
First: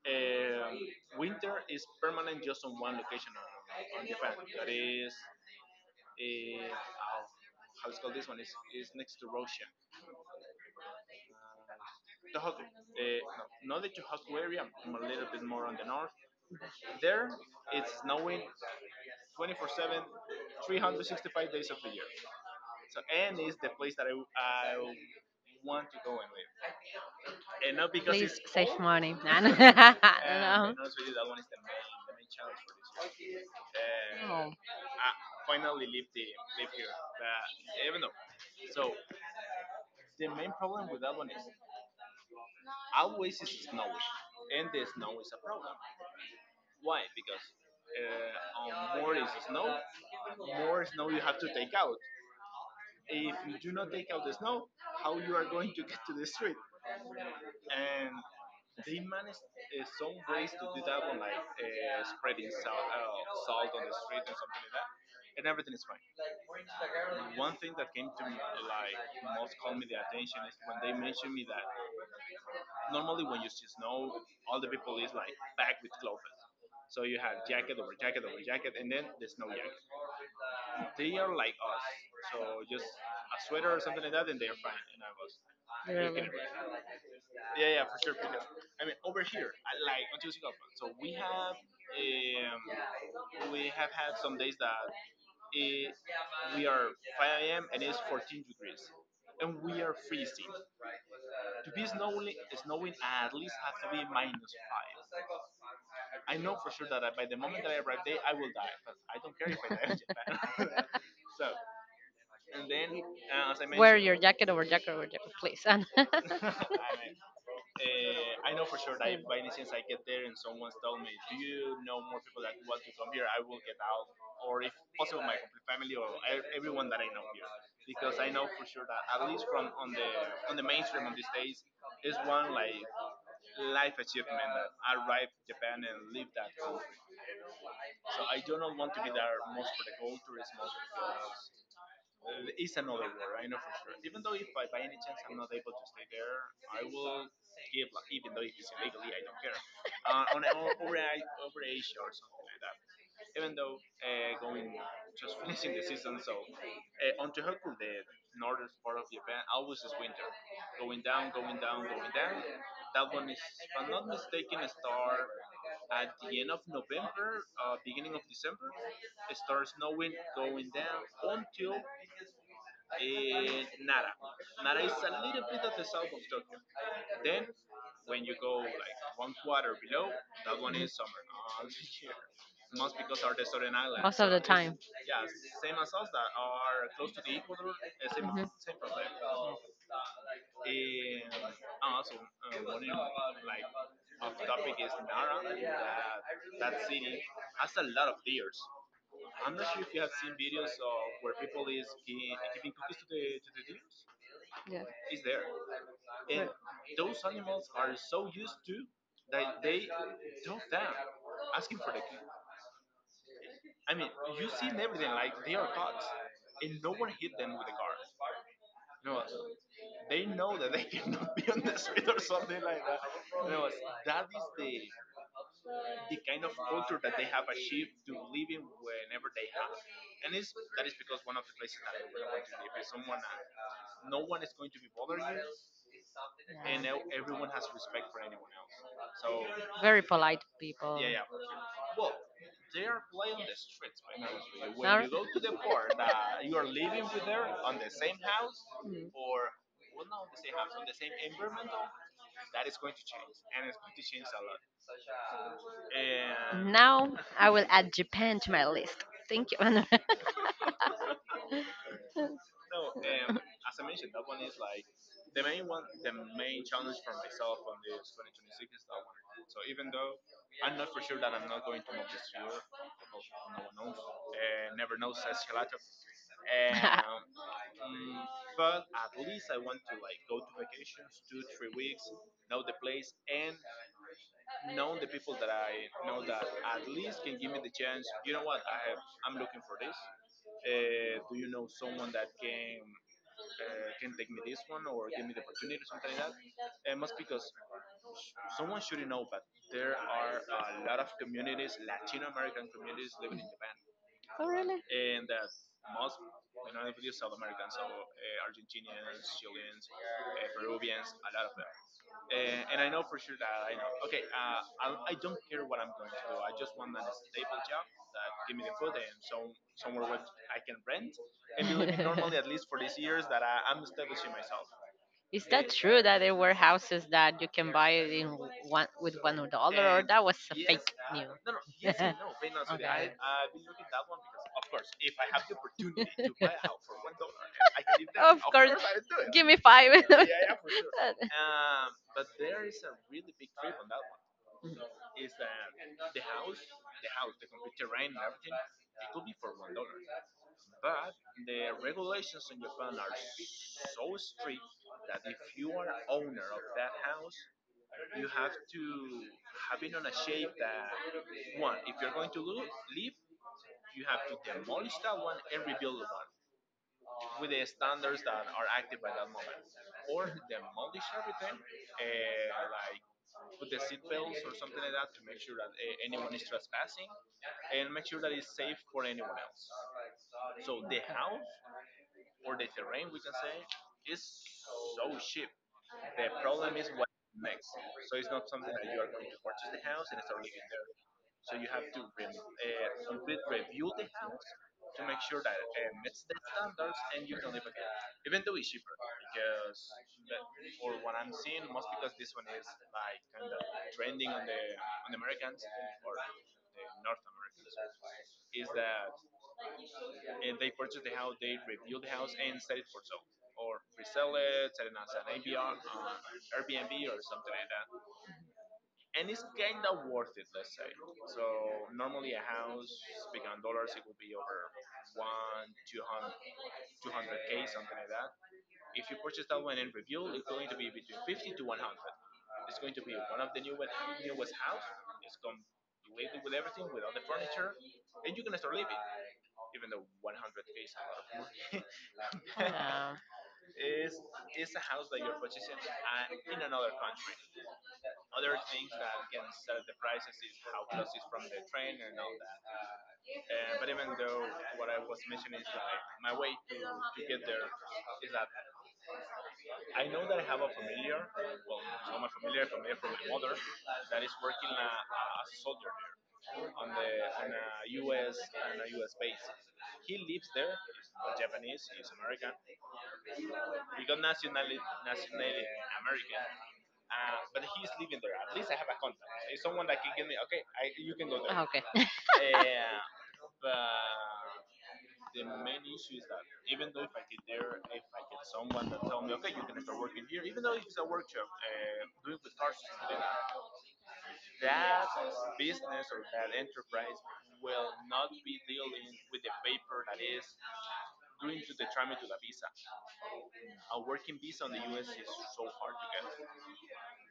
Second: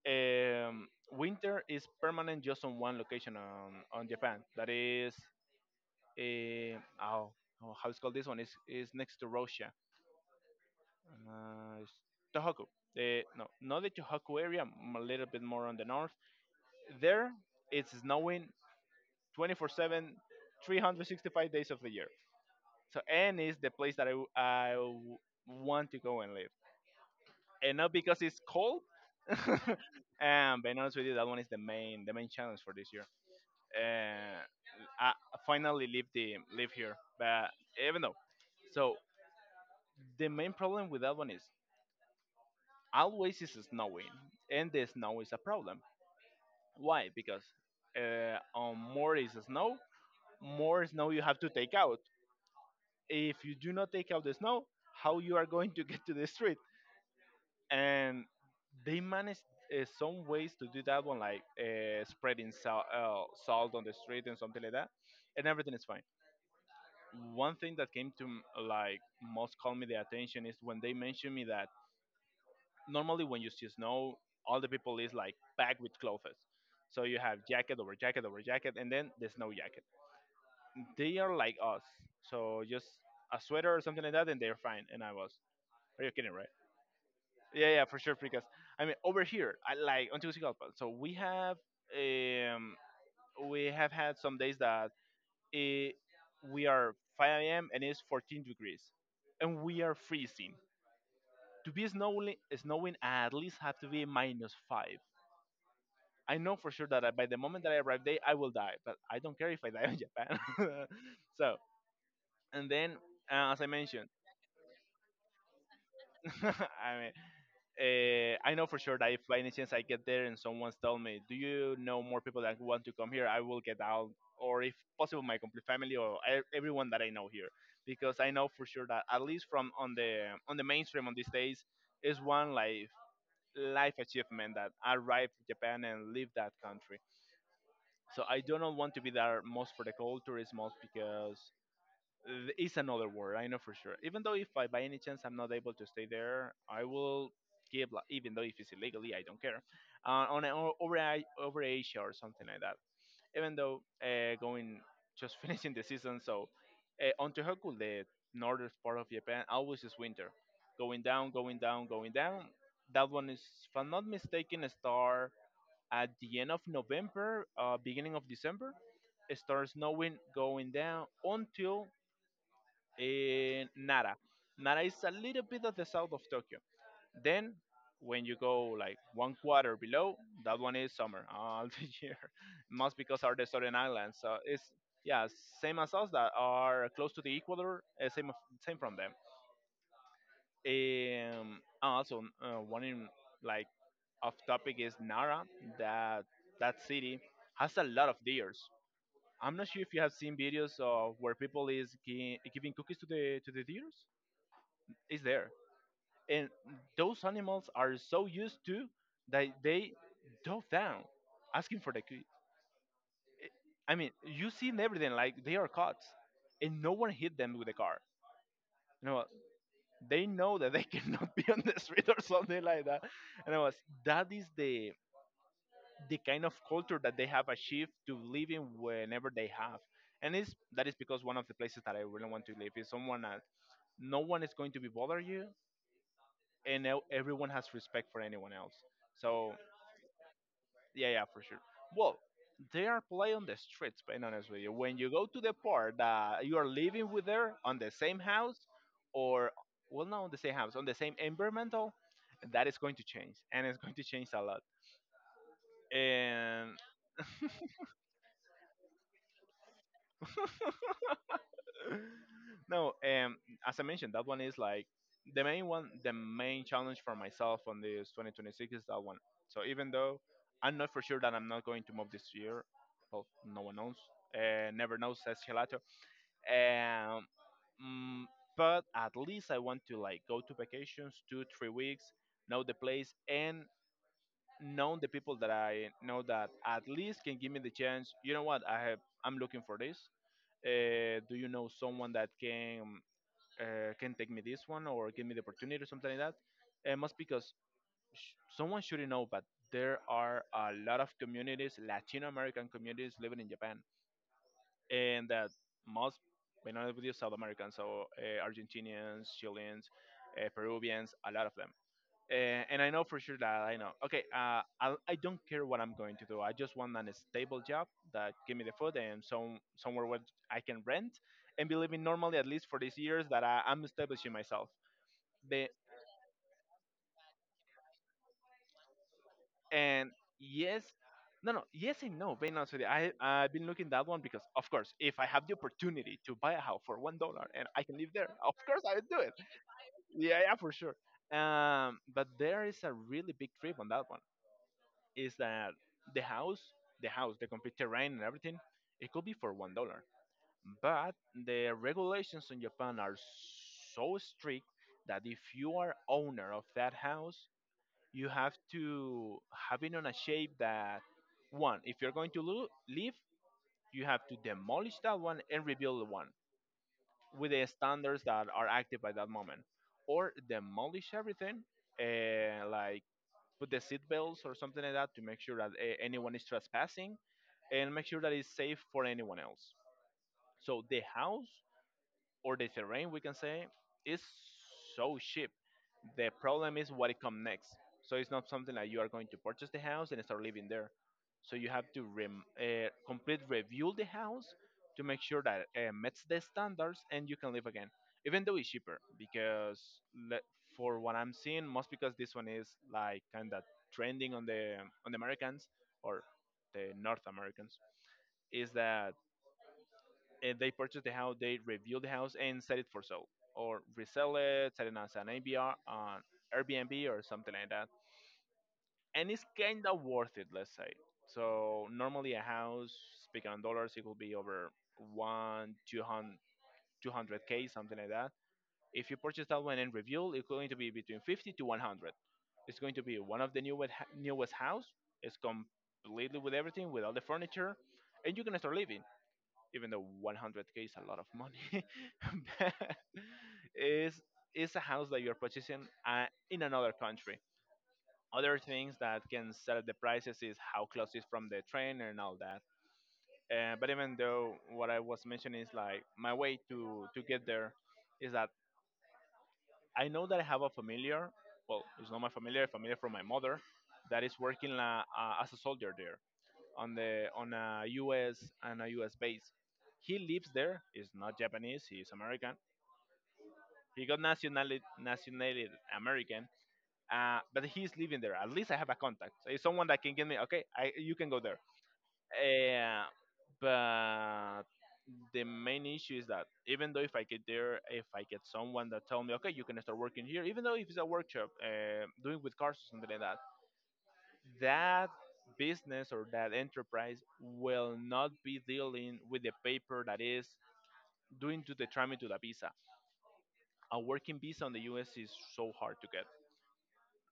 A: Winter is permanent just on one location on Japan. That is, uh, oh, oh, how it's called, this one is next to Russia. It's Tohoku. No, not the Tohoku area. A little bit more on the north. There, it's snowing 24/7, 365 days of the year. So, and is the place that want to go and live, and not because
B: please
A: it's
B: save old,
A: cold.
B: money. <laughs> Uh-huh.
A: <laughs> And being honest with you, that one is the main challenge for this year. Uh,
B: You
A: I finally live here, but even though, so the main problem with that one is always is snowing, and the snow is a problem. Why? Because on more is snow, more snow you have to take out. If you do not take out the snow, how you are going to get to the street? And they managed some ways to do that one, like spreading salt, salt on the street and something like that, and everything is fine. One thing that came to like most call me the attention is when they mentioned me that normally when you see snow, all the people is like packed with clothes, so you have jacket over jacket over jacket, and then the snow jacket. They are like us, so just a sweater or something like that, and they're fine. And I was,
B: can,
A: "Are you
B: literally.
A: kidding, right?" Yeah, yeah, for sure. Because I mean, over here, I like on Tegucigalpa. So um we have had some days that eh, we are 5 a.m. and it's 14 degrees, and we are freezing. To be snowing, snowing I at least have to be -5. I know for sure that by the moment that I arrive there, I will die. But I don't care if I die in Japan. <laughs> So and then, as I
B: <laughs> Wear
A: mentioned,
B: your jacket over jacket over jacket, please. And <laughs> know more
A: <laughs> I mean, I know for sure that if by any chance I get there and someone's telling me, "Do you know more people that want to come here?" I will get out, or if possible, my complete family or everyone that I know here, because I know for sure that at least from on the mainstream on these days is one life achievement that arrived in Japan and leave that country. So I do not want to be there most for the culture is most because is another word. I know for sure. Even though if I by any chance I'm not able to stay there, I will give. Like, even though if it's illegally, I don't care. On over over Asia or something like that. Even though going just <laughs> finishing the season, so on Tohoku, the northern part of Japan, always is winter, going down, going down, going down. That one is, if I'm not mistaken, a star at the end of November, beginning of December. It starts snowing, going down until in Nara. Nara is a little bit of the south of Tokyo. Then, when you go like one quarter below, that one is summer all <laughs> the year. Must because are the southern islands.
B: most of
A: So
B: the
A: it's
B: time.
A: yeah, same as us that are close to the equator. Same
B: Hmm
A: same from them. Also one in like off topic is Nara. That that city has a lot of deers. I'm not sure if you have seen videos of where people is giving cookies to the deers.
B: yeah.
A: It's there. And those animals are so used to that they dove down asking for the I mean, you see in everything like they are caught, and no one hit them with a car, you know, they know that they <laughs> cannot be on the street or something like that. And I was, that is the kind of culture that they have achieved to live in whenever they have. And it's that is because one of the places that I really want to live is someone that no one is going to be bother you, and
B: Yeah.
A: everyone has respect for anyone else. So
B: Very polite people.
A: yeah, yeah, for sure. Well, they are play on the streets, being honest with you. When
B: Are-
A: you go to the part that you are living with her on the same house, or well, not on the same house, on the same environmental, that is going to change, and it's going to change a lot. And
B: now I will add Japan to my list. Thank you. <laughs> And
A: <sighs> <laughs> no, as I mentioned, that one is like the main one, the main challenge for myself on this 2026 is that one. So even though I'm not for sure that I'm not going to move this year, well, no one knows, never knows, says Gelato.
B: oh
A: Um, mm, but at least I want to like go to vacations two, 3 weeks, know the place, and know the people that I know that at least can give me the chance. You know what? I have. I'm looking for this. Do you know someone that can take me this one or give me the opportunity or something like that? It must because someone should know, but there are a lot of communities, Latino American communities living in Japan.
B: really?
A: And that most minority with you South Americans, so Argentinians, Chileans, Peruvians, a lot of them. And I know for sure that I know. Okay, I don't care what I'm going to do. I just want an stable job that give me the food and some somewhere where I can rent and be living normally at least for these
B: <laughs>
A: years that I'm establishing myself.
B: Is
A: The
B: that true that there were houses that you can buy it in one with $1, or
A: and
B: that was a
A: yes,
B: fake news?
A: no no yes and no,
B: <laughs>
A: being honest with you, I've been looking that one because of course if I have the opportunity to buy a house for $1 and I can live there,
B: <laughs> Of
A: of
B: course,
A: course I would do it.
B: give me five. <laughs> Sure.
A: Yeah, yeah, for sure.
B: <laughs>
A: But there is a really big trip on that one, is that the house the house, the complete terrain and everything, it could be for $1. But the regulations in Japan are so strict that if you are owner of that house, you have to have it on a shape that one, if you're going to leave, you have to demolish that one and rebuild one with the standards that are active by that moment, or demolish everything, like put the seatbelts or something like that to make sure that anyone is trespassing, and make sure that it's safe for anyone else. So the house or the terrain we can say is so cheap. The problem is what it comes next, so it's not something like you are going to purchase the house and start living there. So you have to complete review the house to make sure that it meets the standards and you can live again, even though it's cheaper because le- for what I'm seeing most because this one is like kind of trending on the Americans, or the North Americans, is that, and they purchase the house, they review the house and set it for sale or resell it, set it as an ABR on Airbnb or something like that. And it's kind of worth it, let's say. So normally a house, speaking on dollars, it could be over one, 200, 200 k something like that. If you purchase that one and review, it's going to be between 50 to 100. It's going to be one of the newest, newest house. It's completely with everything, with all the furniture. And you're going to start living even though 100K is a lot of money. <laughs> But
B: Uh,
A: is is a house that you're purchasing in another country. Other things that can set the prices is how close it's from the train and all that. But even though what I was mentioning is like my way to get there is that I know that I have a familiar, well, it's not my familiar from my mother, that is working la, as a soldier there, on the on a U.S. and a U.S. base. He lives there. He's not Japanese. He's American. He got nationality American. But he's living there. At least I have a contact. So it's someone that can get me. Okay,
B: <laughs> you
A: you can go there.
B: there.
A: Uh, but the main issue is that, even though if I get there, if I get someone that tell me, okay, you can start working here, even though if it's a workshop, doing with cars or something like that, that business or that enterprise will not be dealing with the paper that is doing to the tramit to the visa. A working visa on the US is so hard to get.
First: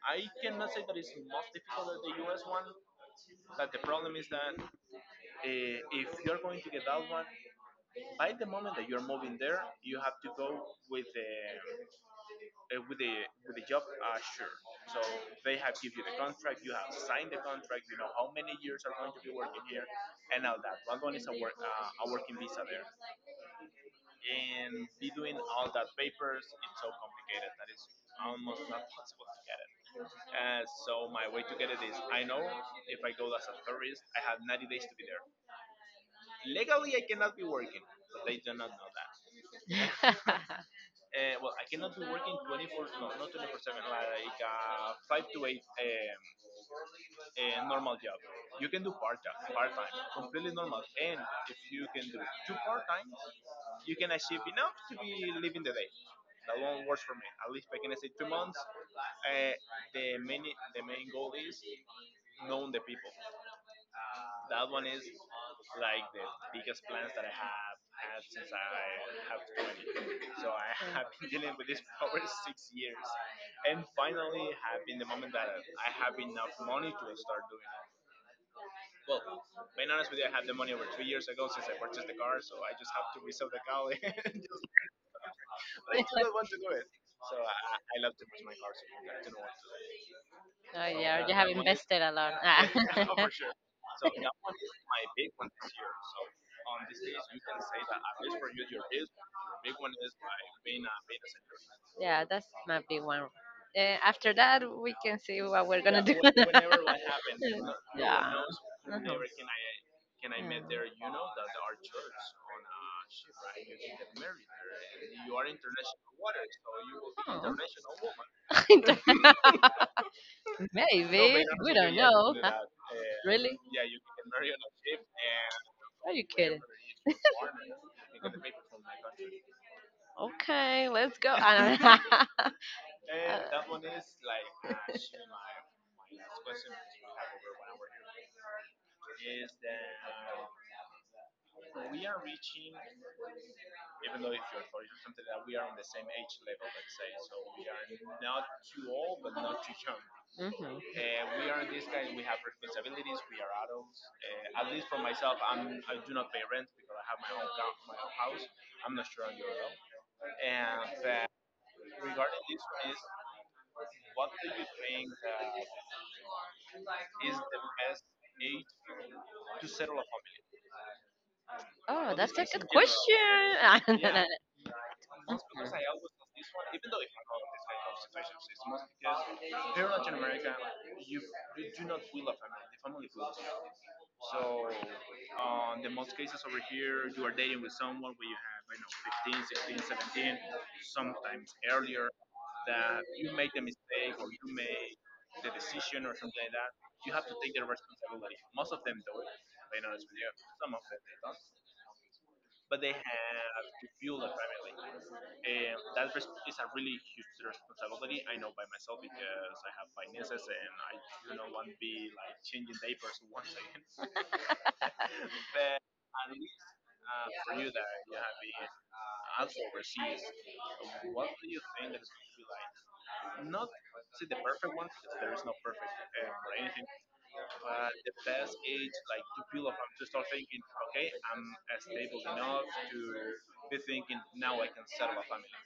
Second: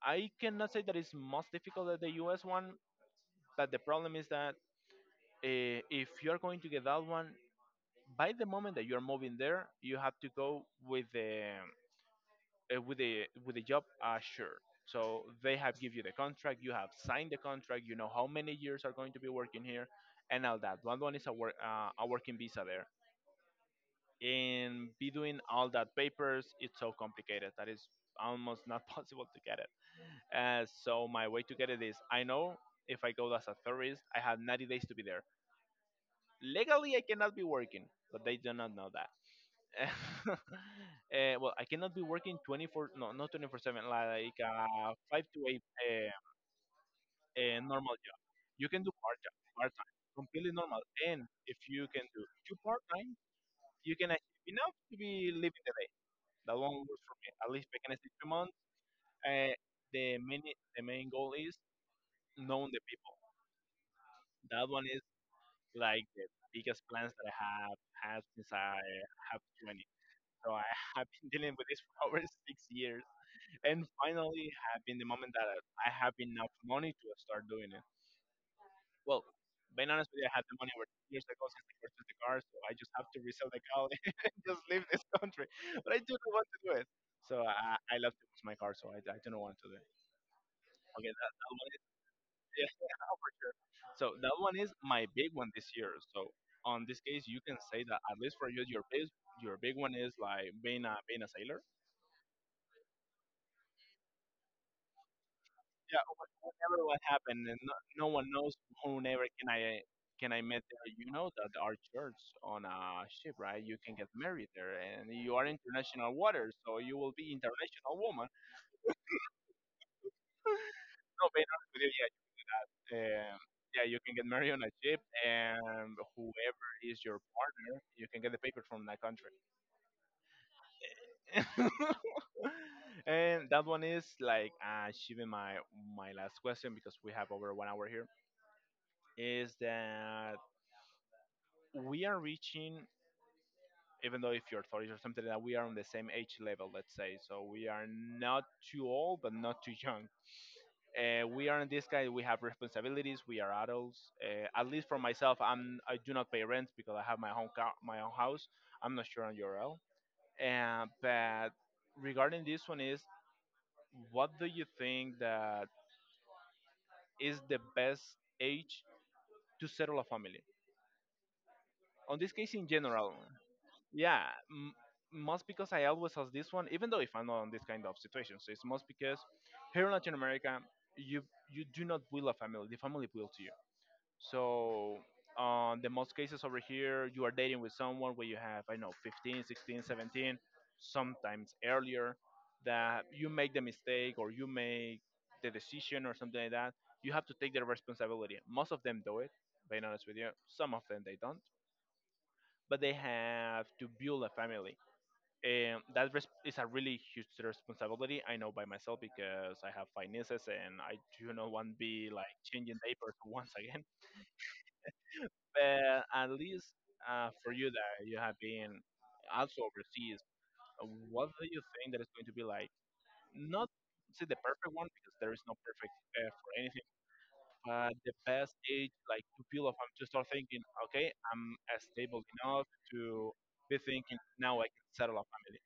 A: I cannot say that it's most difficult than the US one, but the problem is that, if you're going to get that one, by the moment that you're moving there, you have to go with the, with the job assured. So they have give you the contract, you have signed the contract, you know how many years are going to be working here, and all that. One is a work, a working visa there, and be doing all that papers. It's so complicated that is almost not <laughs> possible to get it. So my way to get it is, I know if I go as a tourist, I have 90 days to be there. Legally, I cannot be working, but they do not know that.
B: Okay.
A: <laughs>
B: <laughs>
A: Well, I cannot be working 24, no, not 24/7, like 5 to 8, a normal job. You can do part time, completely normal. And if you can do two-part time, you can achieve enough to be living the day. That one works for me. At least I can stay 2 months. Uh, the, main, the main goal is knowing the people. That one is like the biggest plans that I have had since I have 20. So I <laughs> have been dealing
B: <laughs>
A: with this for over 6 years. And finally having the moment that I have enough money to start doing it. Well, being honest with you, I had the money over 2 years ago since I purchased the car, so I just have to resell the car <laughs> and just leave this country. But I do not want to do it. So I love to use my car, so I do not want to do it. Okay, that,
B: Oh
A: that one is,
B: invested a lot.
A: <laughs> yeah,
B: <laughs> <laughs>
A: sure. So that one is my big one this year. So on this case, you can say that at least for you, your big one is like being a sailor,
B: Yeah, that's might be one. After that, we can see what we're
A: yeah, whatever what
B: <laughs>
A: happened, and no, no one knows whoever can I met there. You know that our church on a ship, right? You can get married there, and you are international waters, so you will be international
B: <laughs>
A: woman.
B: international. <laughs> No,
A: No,
B: maybe
A: being honest with you, yeah, um,
B: really?
A: yeah, you can get married on a ship, and
B: Are you
A: whoever is your partner, you can get the papers from that country.
B: whenever. Okay, let's go. <laughs> <laughs>
A: <laughs> And that one is like, achieving my last question, because we have over 1 hour here. Is that we are reaching, even though if you're 30 or something like that, we are on the same age level, let's say. So we are not too old but not too young.
B: And mm-hmm.
A: We are in this guy, we have responsibilities, we are adults. At least for myself, I do not pay rent because I have my own car, my own house. I'm not sure on your url. But regarding this one is, what do you think that is the best age to settle a family?
B: Oh,
A: On
B: that's
A: this
B: a
A: case in
B: good
A: general.
B: question. <laughs> No, no, no.
A: Yeah, m- most because I always ask this one, even though if I'm not in this kind of situation. So it's most because here in Latin America, you you do not will a family, the family will to you. So on the most cases over here you are dating with someone where you have, I don't know, 15, 16, 17, sometimes earlier, that you make the mistake or you make the decision or something like that, you have to take the responsibility. Most of them do it, being honest with you some of them they don't, but they have to build a family. And is a really huge responsibility. I know by myself because I have finances and I do not want to be like changing diapers once again. But at least, for you that you have been also overseas, what do you think that is going to be like? Not say the perfect one because there is no perfect, for anything, but the best age like to feel of, to start thinking, okay, I'm, stable enough to be thinking now I can settle a family.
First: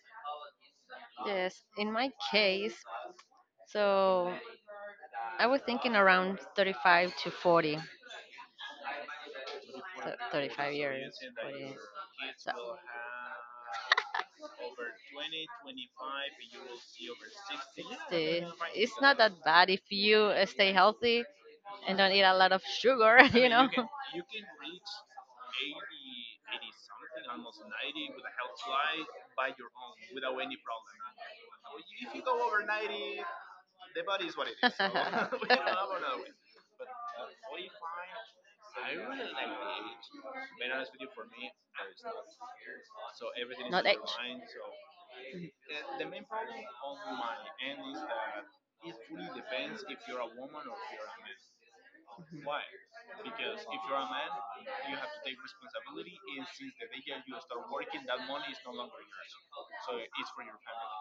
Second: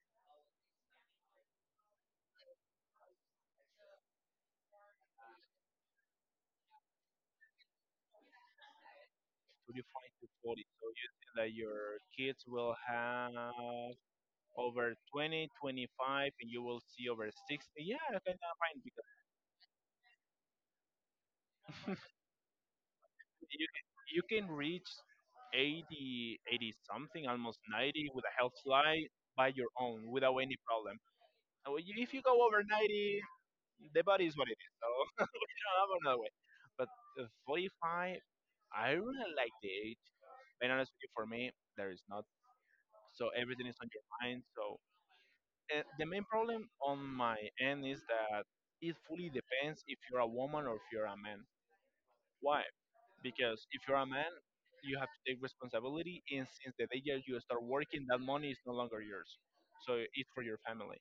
B: <laughs> Yes, in my case, so I was thinking around 35 to 40,
A: Define
B: th-
A: to 40.
B: 35
A: So you
B: years.
A: think that
B: 40.
A: your kids
B: So
A: will have over 20, 25, and you will see over 60. Yeah, I can
B: 60.
A: find
B: It's
A: because
B: not that bad if you stay healthy and don't eat a lot of sugar, <laughs> you
A: you
B: know.
A: can, you
B: <laughs>
A: can reach 80, 80 something, almost 90 with a health fly by your own without any problem. And when if you go over 90, the body is what it is. So <laughs> I'm another way. But 45, I really like the age. And honestly, for me, there is not. So everything is
B: Not
A: on
B: age.
A: your mind. So the main problem on my end is that it fully depends if you're a woman or if you're a man. Why? Because if you're a man, you have to take responsibility, and since the day that you start working, that money is no longer yours. So it's for your family.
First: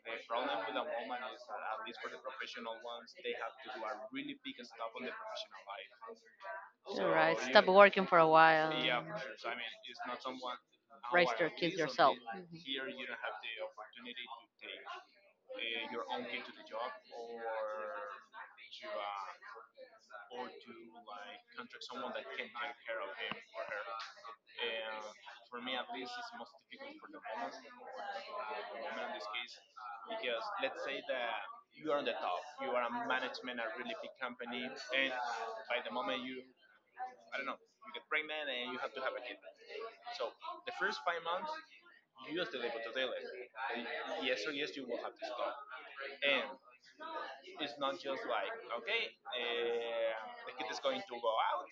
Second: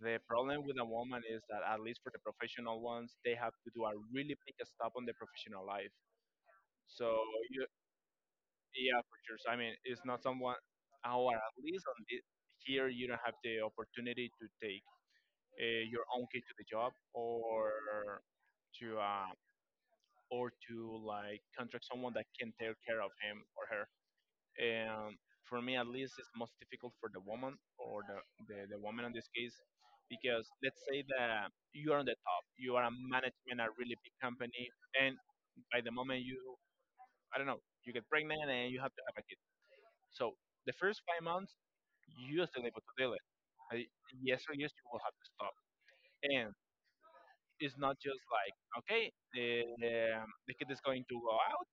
A: The problem with a woman is that, at least for the professional ones, they have to do a really big stop on their professional life. So,
B: You're right.
A: you,
B: Stop working for a while.
A: yeah, for sure. So, I mean, it's not someone,
B: Raise
A: or
B: their
A: at
B: kids
A: least on
B: yourself.
A: the, here, you don't have the opportunity to take, your own kid to the job, or to uh, to like contract someone that can take care of him or her. And for me, at least, it's most difficult for the woman, or the, the woman in this case, because let's say that you are on the top, you are a management, a really big company, and by the moment you, I don't know, you get pregnant and you have to have a kid. So the first 5 months, you are still able to deal it. Uh, Yes or yes, you will have to stop. It's not just like, okay, the kid is going to go out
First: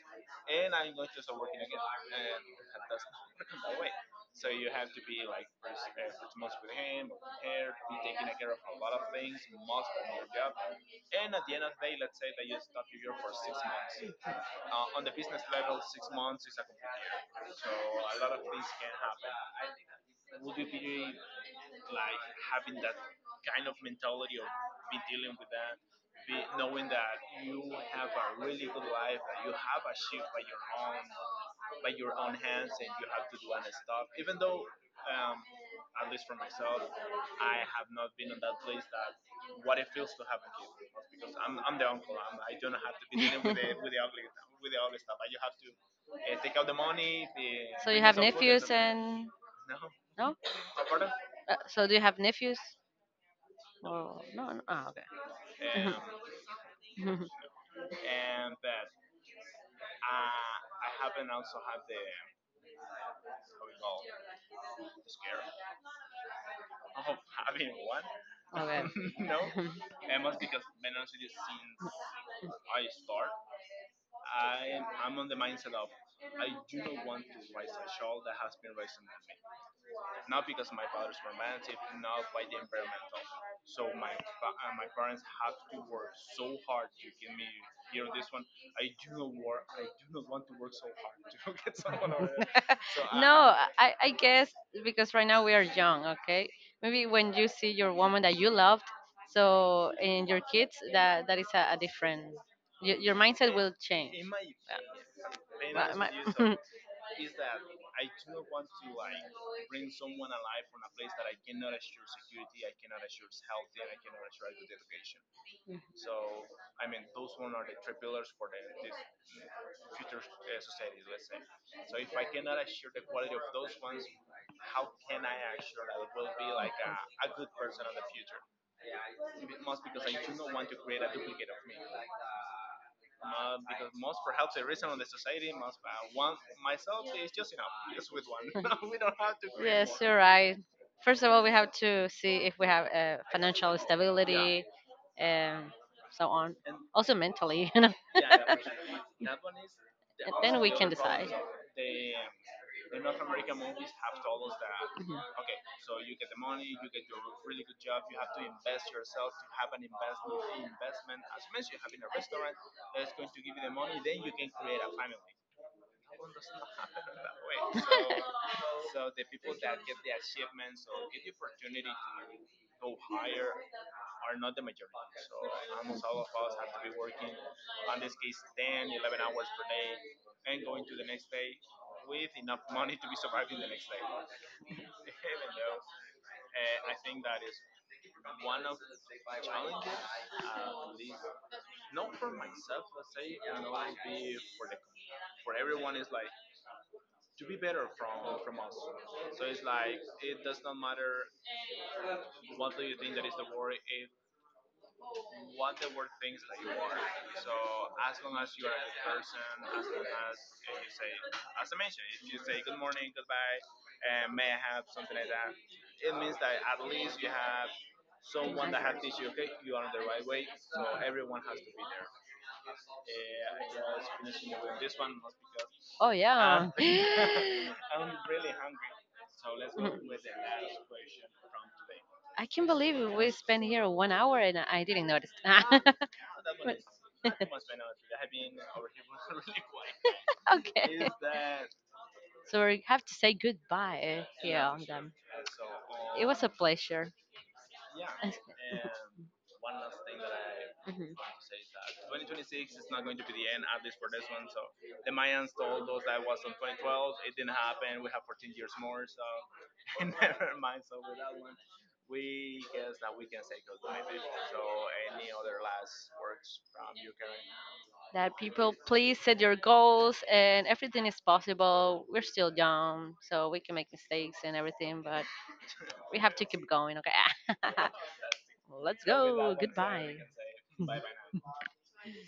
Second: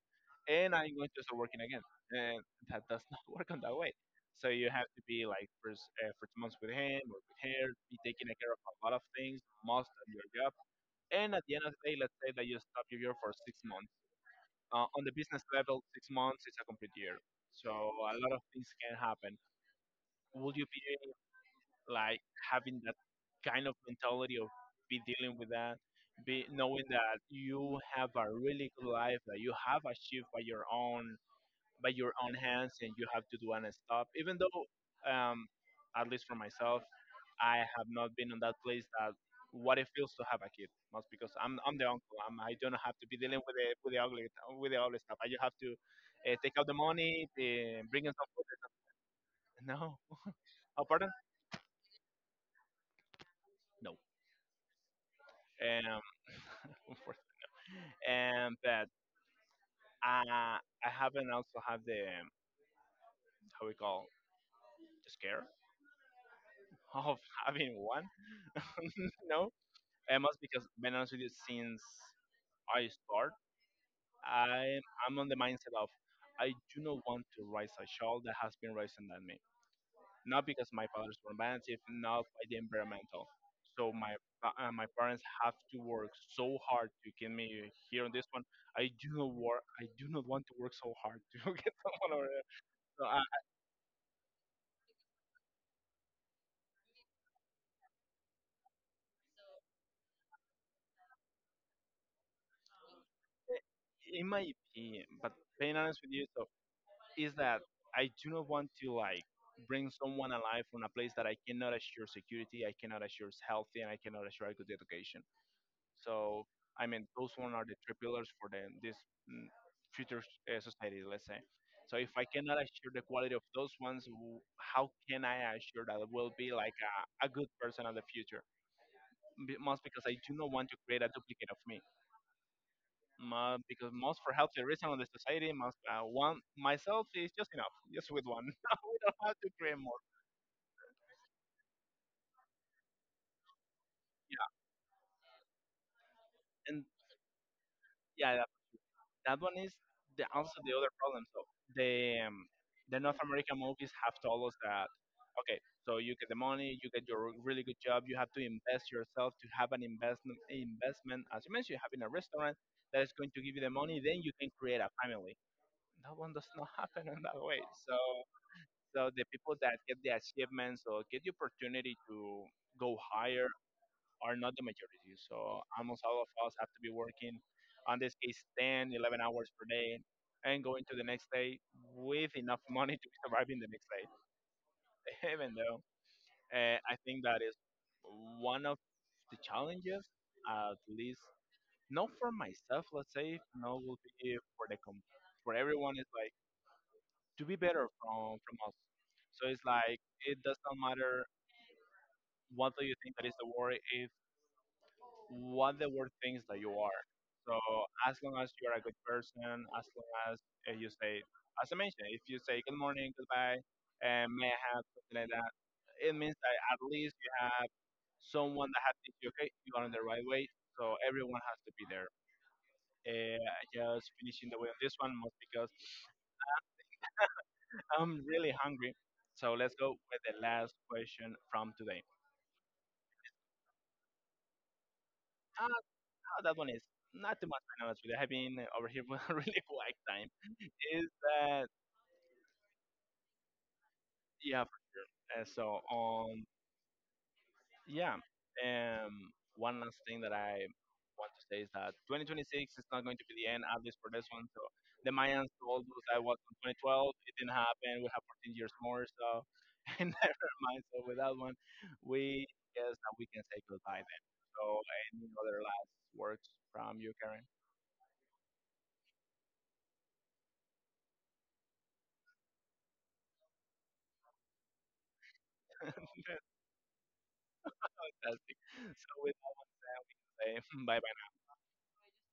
A: and I'm going to start working again. And that does not <laughs> work on that way. So you have to be like, first months with him or with her, be taking care of a lot of things, most of your job. And at the end of the day, let's say that you stop your year for 6 months. On the business level, 6 months is a complete year. So a lot of things can happen. Would you be like having that kind of mentality of be dealing with that, be knowing that you have a really good life that you have achieved by your own hands, and you have to do and stop. Even though, um, at least for myself, I have not been in that place that what it feels to have a kid. Most because I'm the uncle. I don't have to
B: <laughs>
A: be dealing with the with the ugly
B: <laughs>
A: with the ugly stuff. I just have to, take out the money,
B: So you and
A: bring in
B: have so
A: some
B: forth and
A: food.
B: nephews so
A: <laughs>
B: forth. And
A: No,
B: no?
A: oh pardon,
B: So do you have nephews?
A: no.
B: Or no, no. Ah. Um,
A: Um,
B: <laughs>
A: and but I I haven't also had the how we call the scare of <laughs> having one.
B: okay.
A: <laughs> No,
B: <laughs>
A: and most because being honest with you, since I start, I I'm on the mindset of I do not want to raise a child that has been raised than me. Not because my parents were manipulative, not by the environmental. So my my parents have to work so hard to get me here on this one. I do not work. I do not want to work so hard <laughs> to get someone over there.
B: <laughs> No, I guess because right now we are young, okay? Maybe when you see your woman that you loved, so in your kids, that that is a different. Your mindset will change.
A: It, it might be,
B: Opinion,
A: but being
B: well,
A: honest with you, so
B: my-
A: is that I do not want to like bring someone alive from a place that I cannot assure security, I cannot assure healthy, and I cannot assure a good education. So I mean, those one are the three pillars for the this mm, future, society, let's say. So if I cannot assure the quality of those ones, how can I assure that I will be like a good person of the future? Most because I do not want to create a duplicate of me. Ma-
B: <laughs>
A: because most for healthy reason on the society, most one myself is just enough, just with one. <laughs> We
B: <laughs>
A: don't have to create more.
B: you're right. First of all, we have to see if we have financial yeah,
A: Yeah,
B: and so on.
A: and
B: Also mentally, <laughs> you know.
A: yeah, that,
B: <laughs>
A: that one is the also the
B: Yeah,
A: other problem. So the um, the North American movies have told us that, okay, so you get the money, you get your really good job, you have to invest yourself to have an investment. As you mentioned, you have in a restaurant that is going to give you the money, then you can create a family. That one does not <laughs> happen in that way. So So the people that get the achievements or get the opportunity to go higher are not the majority. So almost all of us have to be working, on this case, 10, 11 hours per day and going to the next day with enough <laughs> money to be surviving the next day. <laughs> Even though, I think that is one of the challenges, at least not for myself, let's say, no will be for everyone is like to be better from us. So it's like it does not matter what do you think that is the word. If what the word thinks that you are. So as long as you're a good person, as long as, you say, as I mentioned, if you say good morning, goodbye, and may I have something like that, it means that at least you have someone that has
B: <laughs>
A: teach you, okay, you are on the right way. So everyone has to be there. Just finishing the way on this one, most because <laughs>
B: oh yeah. <laughs> <laughs>
A: I'm really hungry. So let's go with the last question from today.
B: I can't believe we spent here one hour and I didn't notice. <laughs>
A: Oh, that one is not too much right now. It's really, I've been over here <laughs> for a really quiet time.
B: Okay.
A: Is that,
B: So we have to say goodbye here
A: yeah, for
B: on them.
A: sure. Uh, so
B: It was
A: um,
B: a pleasure.
A: yeah.
B: <laughs>
A: One last thing that I
B: Mhm.
A: want to say is that 2026 is not going to be the end, at least for this one. So the Mayans told us that was in 2012. It didn't happen. We have 14 years more. So <laughs> and never mind. So with that one, we guess that we can say goodbye then. So any other last words from you, Karen?
B: That people please set your goals and everything is possible. We're still young, so we can make mistakes and everything, but we have to keep going, okay?
A: <laughs> Fantastic.
B: <laughs> Let's
A: So
B: so
A: with
B: with go.
A: that,
B: Goodbye.
A: <laughs> bye bye.